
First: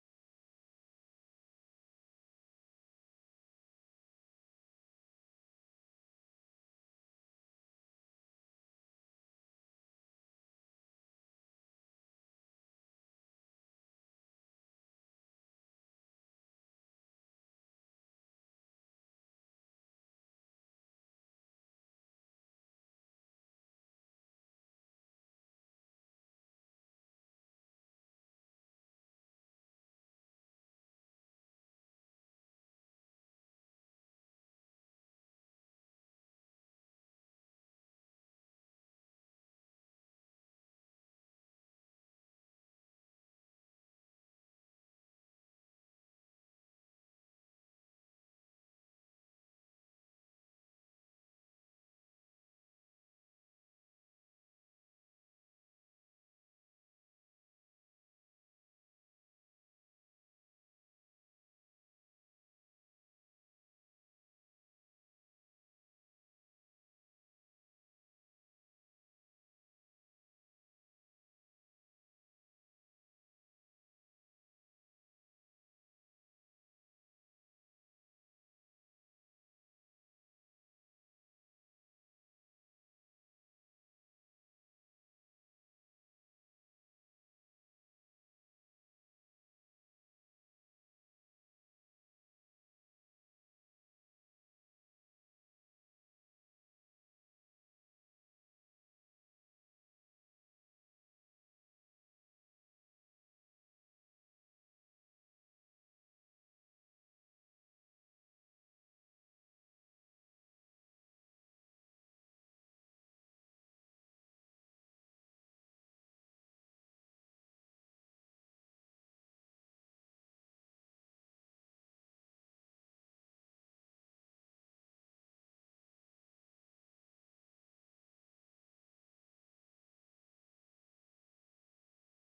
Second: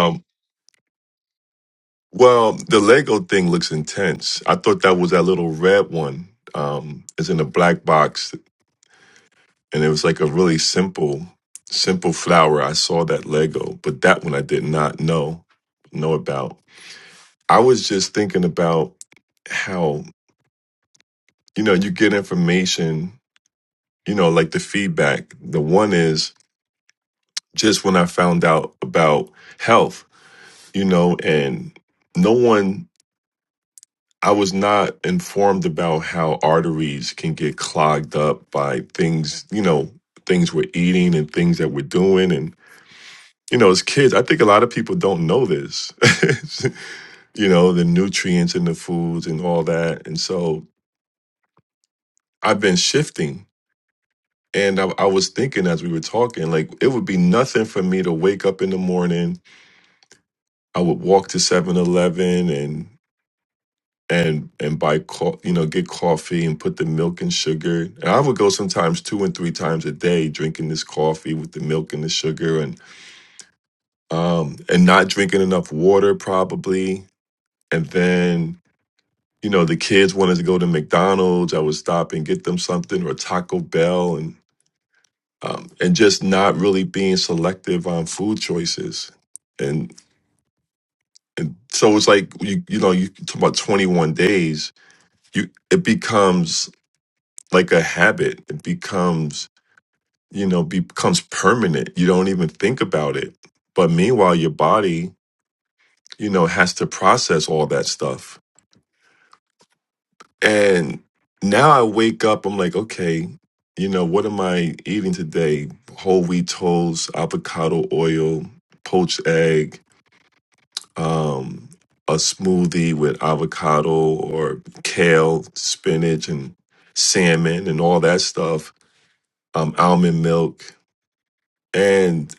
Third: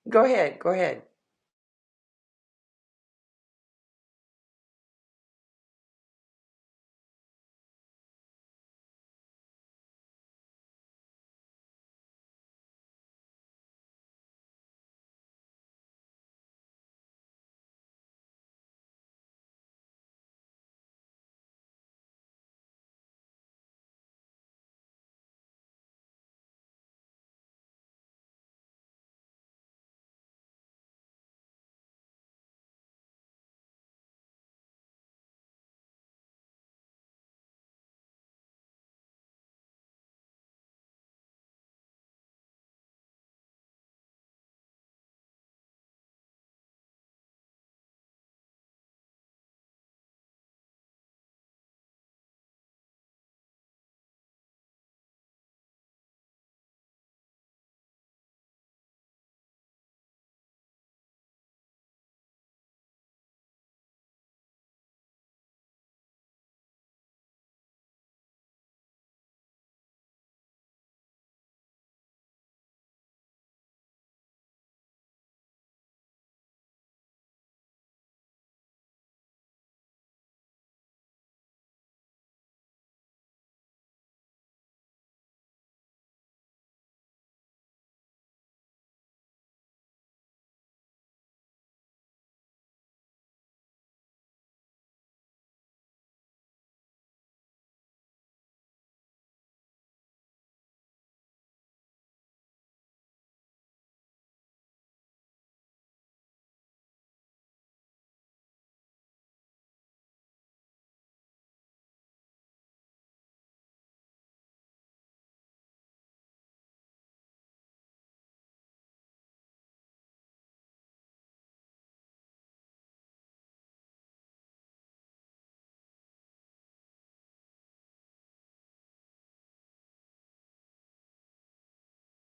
[SPEAKER 1] Go ahead. Go ahead.
[SPEAKER 3] Well, the Lego thing looks intense. I thought that was that little red one. Um, it's in a black box, and it was like a really simple, simple flower. I saw that Lego, but that one I did not know know about. I was just thinking about how you know you get information, you know, like the feedback. The one is just when I found out about health, you know, and no one I was not informed about how arteries can get clogged up by things, you know, things we're eating and things that we're doing. And, you know, as kids, I think a lot of people don't know this, you know, the nutrients in the foods and all that. And so I've been shifting. And I, I was thinking as we were talking, like, it would be nothing for me to wake up in the morning. I would walk to Seven Eleven and. and and buy co- you know get coffee and put the milk and sugar and i would go sometimes two and three times a day drinking this coffee with the milk and the sugar and um and not drinking enough water probably and then you know the kids wanted to go to mcdonald's i would stop and get them something or taco bell and um, and just not really being selective on food choices and so it's like you you know you talk about 21 days you it becomes like a habit. It becomes, you know, becomes permanent. You don't even think about it. But meanwhile, your body, you know, has to process all that stuff. And now I wake up, I'm like, okay, you know, what am I eating today? Whole wheat toast, avocado oil, poached egg, um, a smoothie with avocado or kale, spinach, and salmon and all that stuff, um, almond milk. And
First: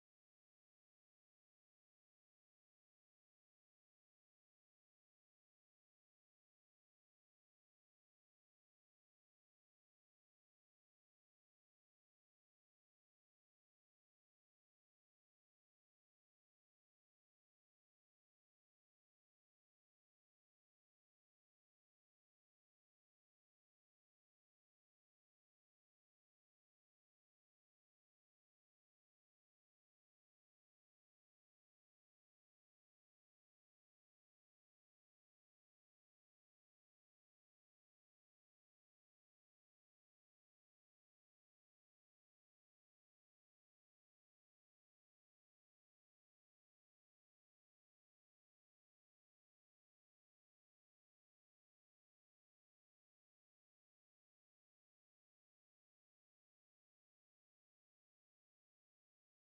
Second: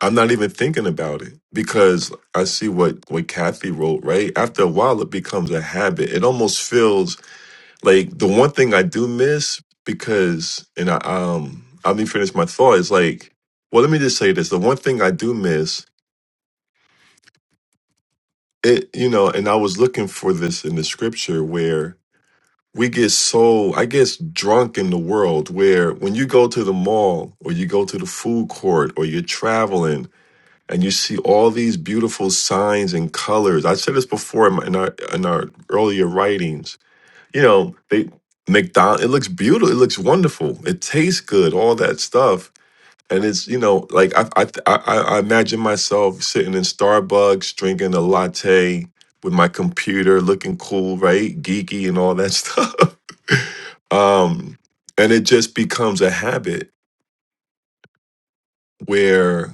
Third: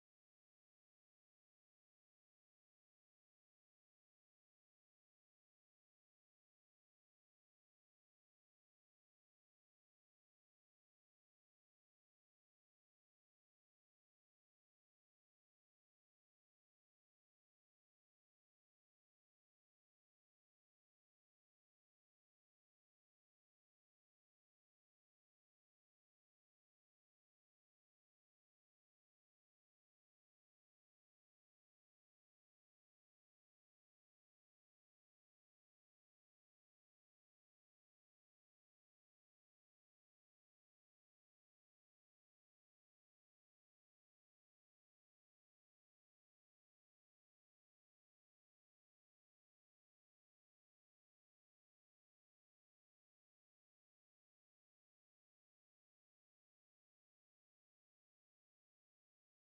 [SPEAKER 3] I'm not even thinking about it because I see what, what Kathy wrote, right? After a while, it becomes a habit. It almost feels like the one thing I do miss because, and I, um, I me finish my thought is like, well, let me just say this. The one thing I do miss it, you know, and I was looking for this in the scripture where we get so, I guess, drunk in the world where when you go to the mall or you go to the food court or you're traveling and you see all these beautiful signs and colors. I said this before in, my, in our in our earlier writings. You know, they McDonald. It looks beautiful. It looks wonderful. It tastes good. All that stuff. And it's you know like I I I, I imagine myself sitting in Starbucks drinking a latte with my computer, looking cool, right, geeky, and all that stuff. Um, and it just becomes a habit where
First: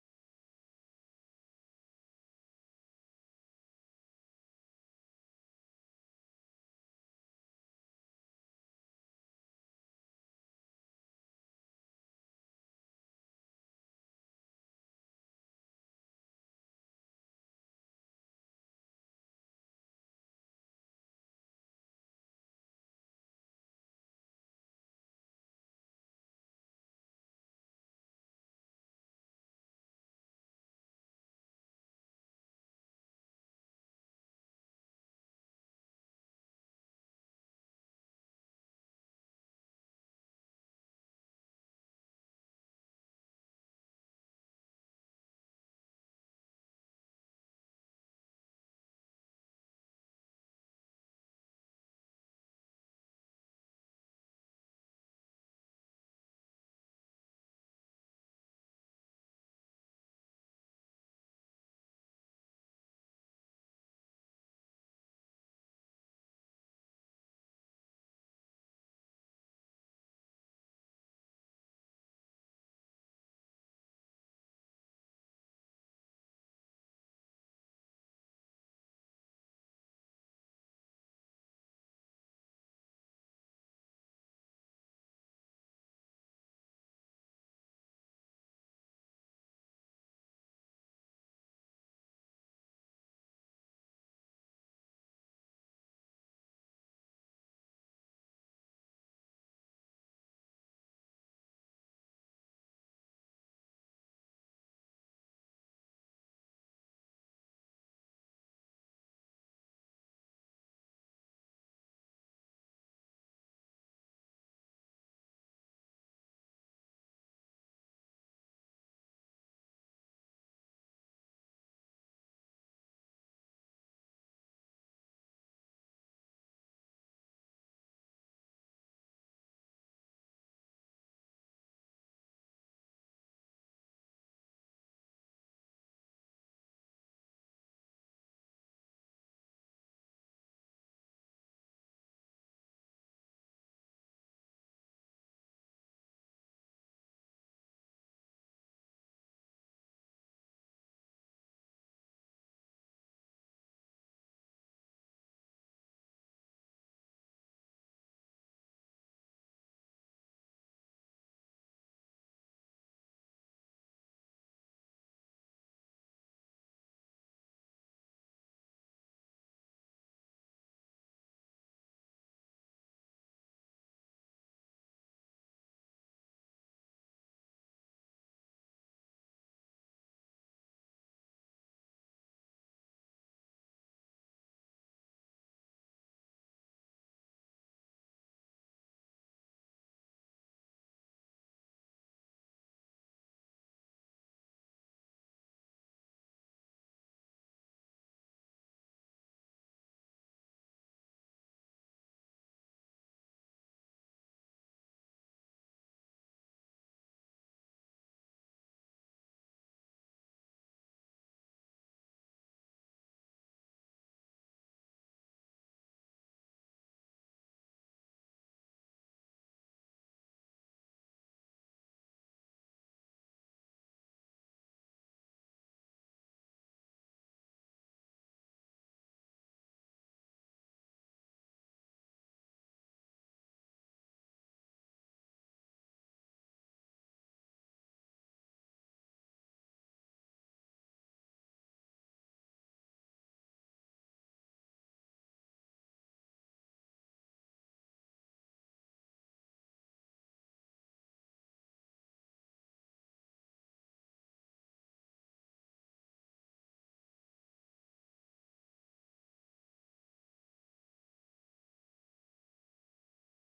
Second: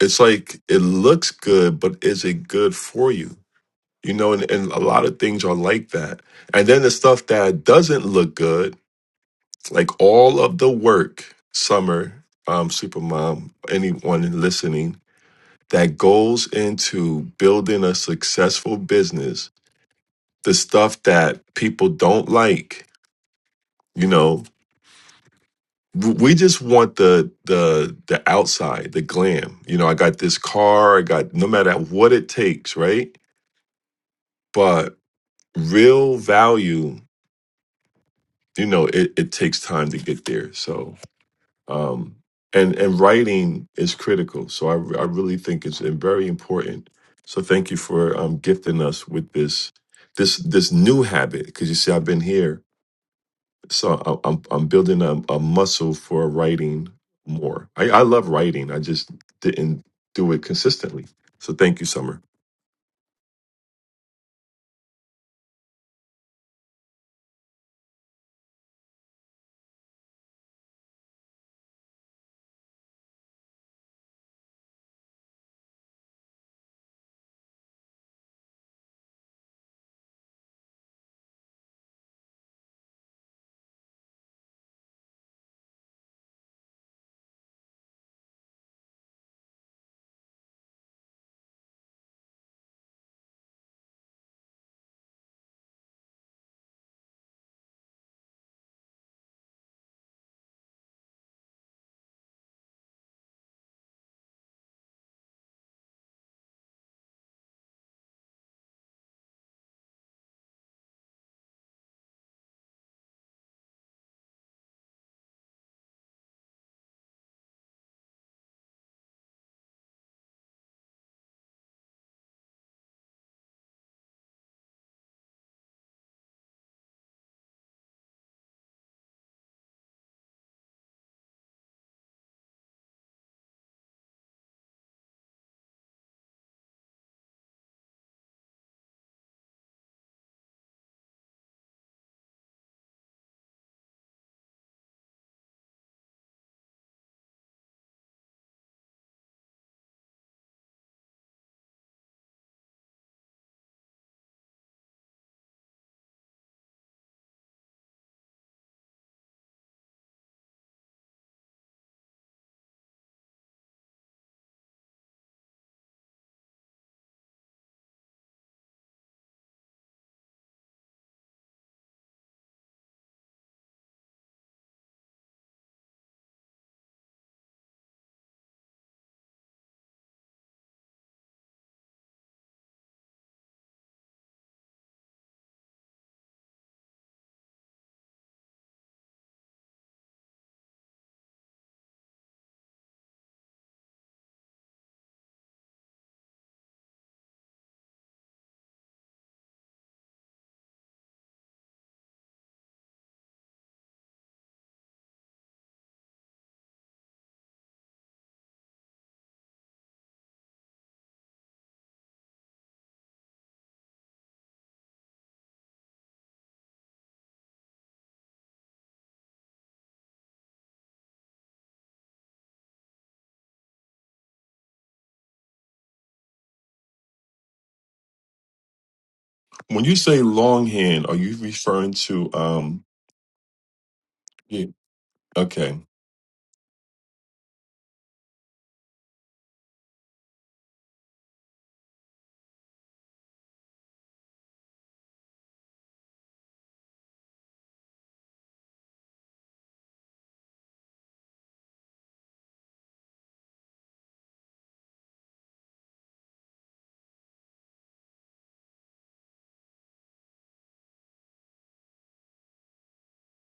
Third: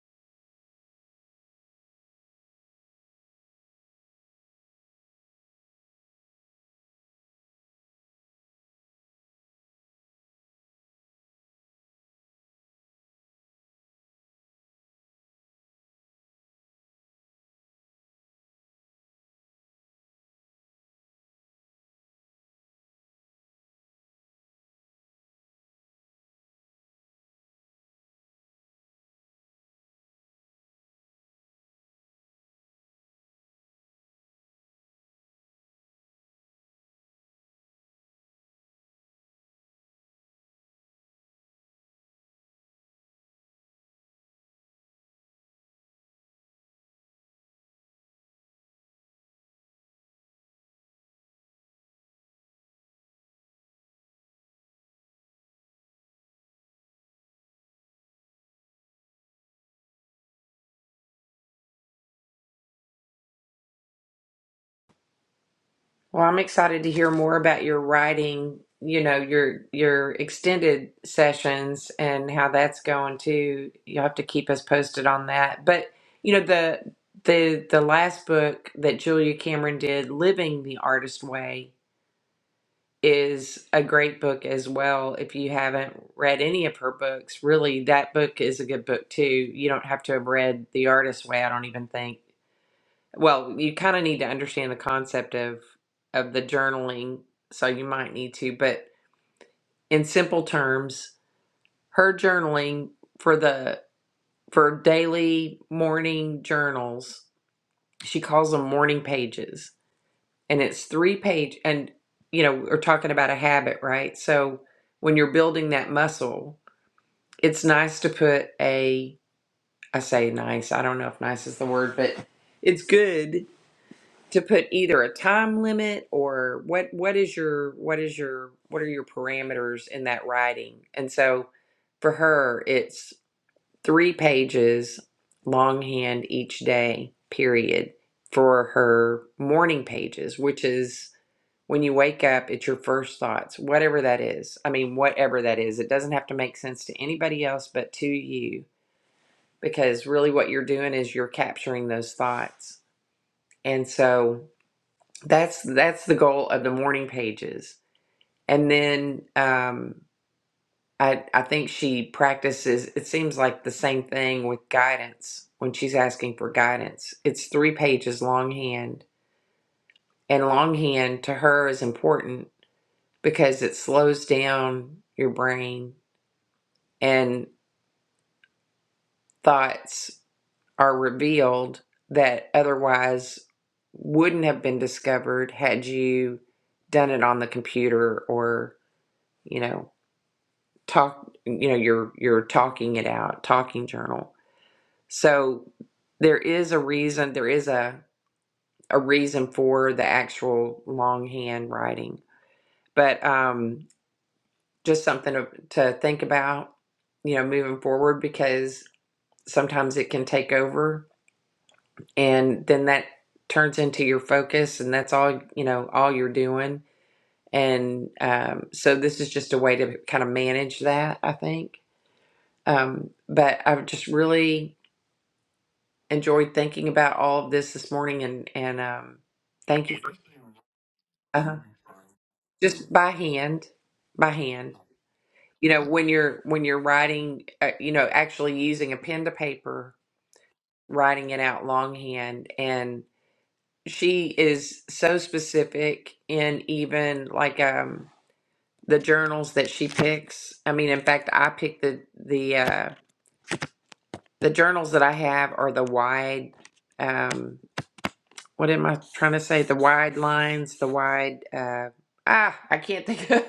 [SPEAKER 3] it's like it looks good, but is it good for you? you know, and, and a lot of things are like that. And then the stuff that doesn't look good, like all of the work, Summer, um, Supermom, anyone listening, that goes into building a successful business, the stuff that people don't like, you know, w- we just want the the the outside, the glam. You know, I got this car, I got no matter what it takes, right? But real value you know it, it takes time to get there so um and and writing is critical so i, I really think it's very important so thank you for um gifting us with this this this new habit because you see i've been here so I- i'm i'm building a, a muscle for writing more I, I love writing i just didn't do it consistently so thank you summer
[SPEAKER 1] Well, I'm excited to hear more about your writing. You know your your extended sessions and how that's going too. You'll have to keep us posted on that. But you know the the the last book that Julia Cameron did, "Living the Artist Way." is a great book as well. If you haven't read any of her books, really, that book is a good book too. You don't have to have read The Artist's Way, I don't even think. Well, you kind of need to understand the concept of of the journaling, so you might need to, but in simple terms, her journaling for the for daily morning journals, she calls them morning pages and it's three page and you know we're talking about a habit right so when you're building that muscle it's nice to put a i say nice i don't know if nice is the word but it's good to put either a time limit or what what is your what is your what are your parameters in that writing and so for her it's three pages longhand each day period for her morning pages which is when you wake up, it's your first thoughts, whatever that is. I mean, whatever that is. It doesn't have to make sense to anybody else but to you because really what you're doing is you're capturing those thoughts. And so that's that's the goal of the morning pages. And then um I I think she practices it seems like the same thing with guidance when she's asking for guidance. It's 3 pages longhand and longhand to her is important because it slows down your brain and thoughts are revealed that otherwise wouldn't have been discovered had you done it on the computer or you know talk you know you're you're talking it out talking journal so there is a reason there is a a reason for the actual longhand writing but um just something to, to think about you know moving forward because. sometimes it can take over and then that turns into your focus and that's all you know all you're doing and um, so this is just a way to kind of manage that i think um, but i've just really enjoyed thinking about all of this this morning and and um,
[SPEAKER 3] when
[SPEAKER 1] thank
[SPEAKER 3] you
[SPEAKER 1] you for,
[SPEAKER 3] say longhand are you
[SPEAKER 1] uh
[SPEAKER 3] referring to um
[SPEAKER 1] just by hand by
[SPEAKER 3] yeah,
[SPEAKER 1] hand you
[SPEAKER 3] okay
[SPEAKER 1] know when you're when you're writing uh, you know actually using a pen to paper writing it out longhand and she is so specific in even like um the journals that she picks. I mean, in fact, I pick the the uh the journals that I have are the wide um what am I trying to say? The wide lines, the wide uh ah, I can't think of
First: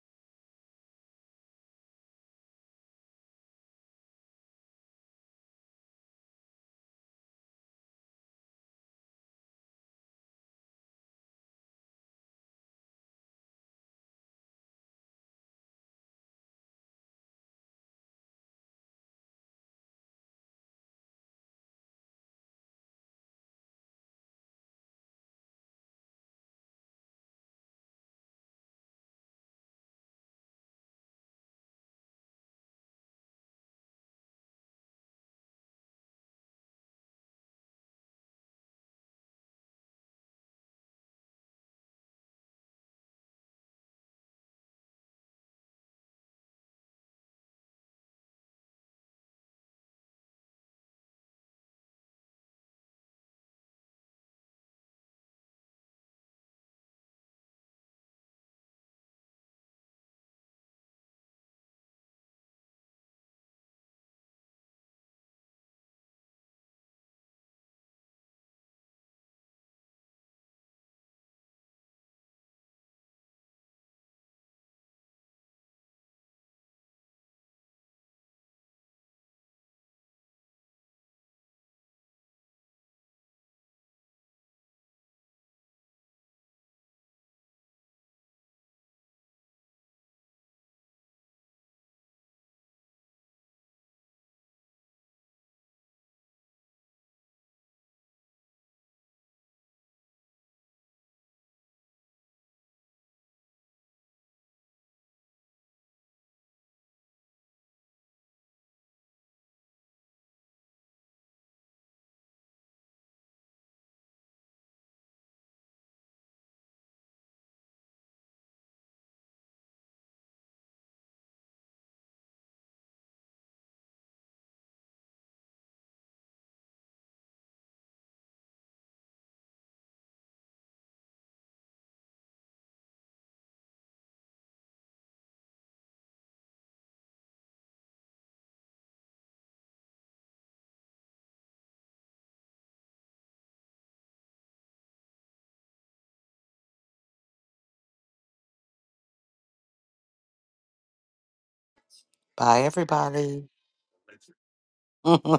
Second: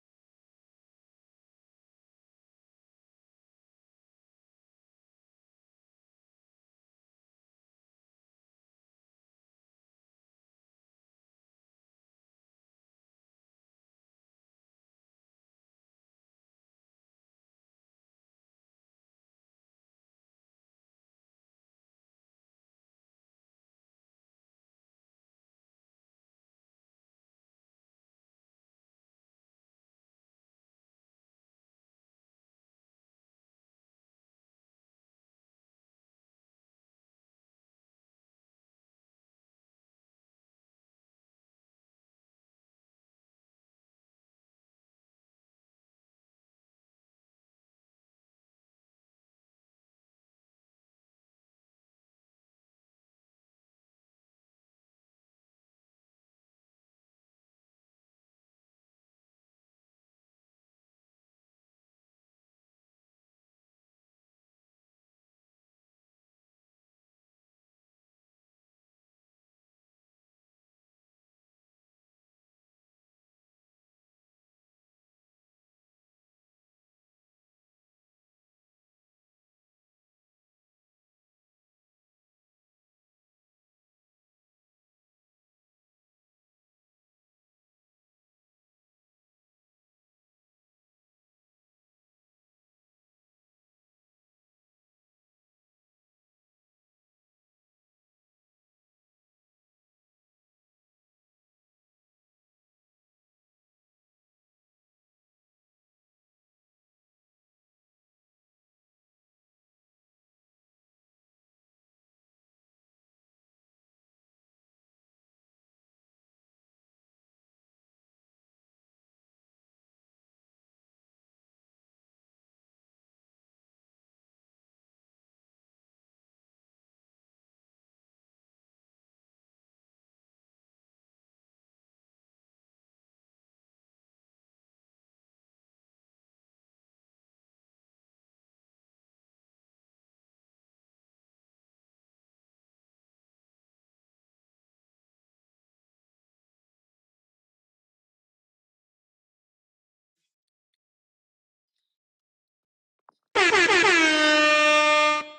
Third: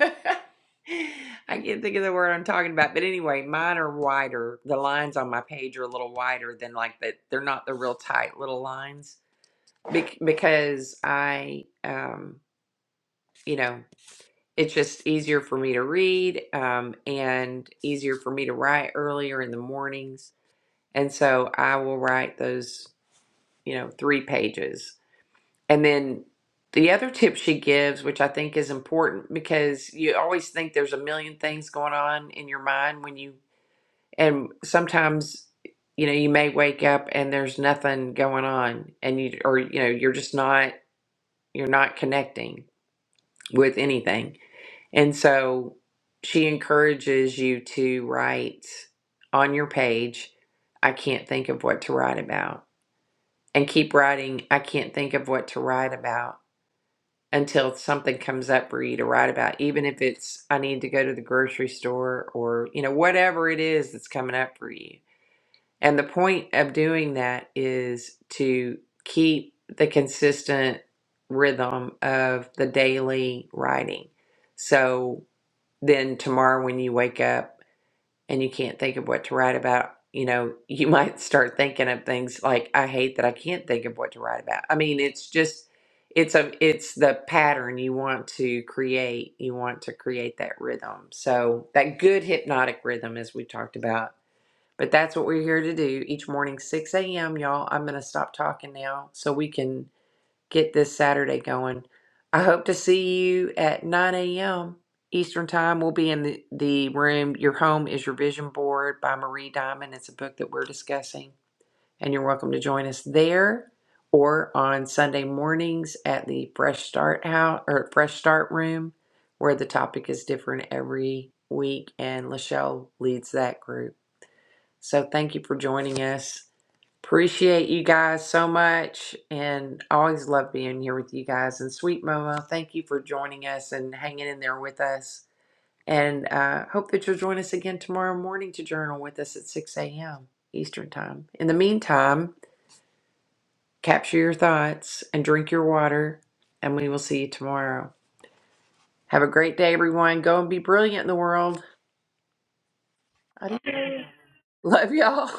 [SPEAKER 1] I can't think of the word I'm talking about. But anyway, mine are wider. The lines on my page are a little wider than like that. They're not the real tight little lines Bec- because I um you know it's just easier for me to read um, and easier for me to write earlier in the mornings. And so I will write those, you know, three pages. And then the other tip she gives, which I think is important because you always think there's a million things going on in your mind when you, and sometimes, you know, you may wake up and there's nothing going on and you, or, you know, you're just not, you're not connecting with anything. And so she encourages you to write on your page, I can't think of what to write about. And keep writing, I can't think of what to write about until something comes up for you to write about, even if it's, I need to go to the grocery store or, you know, whatever it is that's coming up for you. And the point of doing that is to keep the consistent rhythm of the daily writing. So then tomorrow when you wake up and you can't think of what to write about, you know, you might start thinking of things like I hate that I can't think of what to write about. I mean, it's just it's a it's the pattern you want to create. You want to create that rhythm. So that good hypnotic rhythm as we talked about. But that's what we're here to do each morning, 6 a.m. Y'all, I'm going to stop talking now so we can get this Saturday going. I hope to see you at 9 a.m. Eastern Time. We'll be in the, the room. Your Home is Your Vision Board by Marie Diamond. It's a book that we're discussing, and you're welcome to join us there or on Sunday mornings at the Fresh Start House or Fresh Start Room, where the topic is different every week, and Lachelle leads that group. So thank you for joining us. Appreciate you guys so much and always love being here with you guys. And sweet Momo, thank you for joining us and hanging in there with us. And uh, hope that you'll join us again tomorrow morning to journal with us at 6 a.m. Eastern Time. In the meantime, capture your thoughts and drink your water, and we will see you tomorrow. Have a great day, everyone. Go and be brilliant in the world.
[SPEAKER 2] Bye, everybody.
[SPEAKER 1] Adios. Love y'all.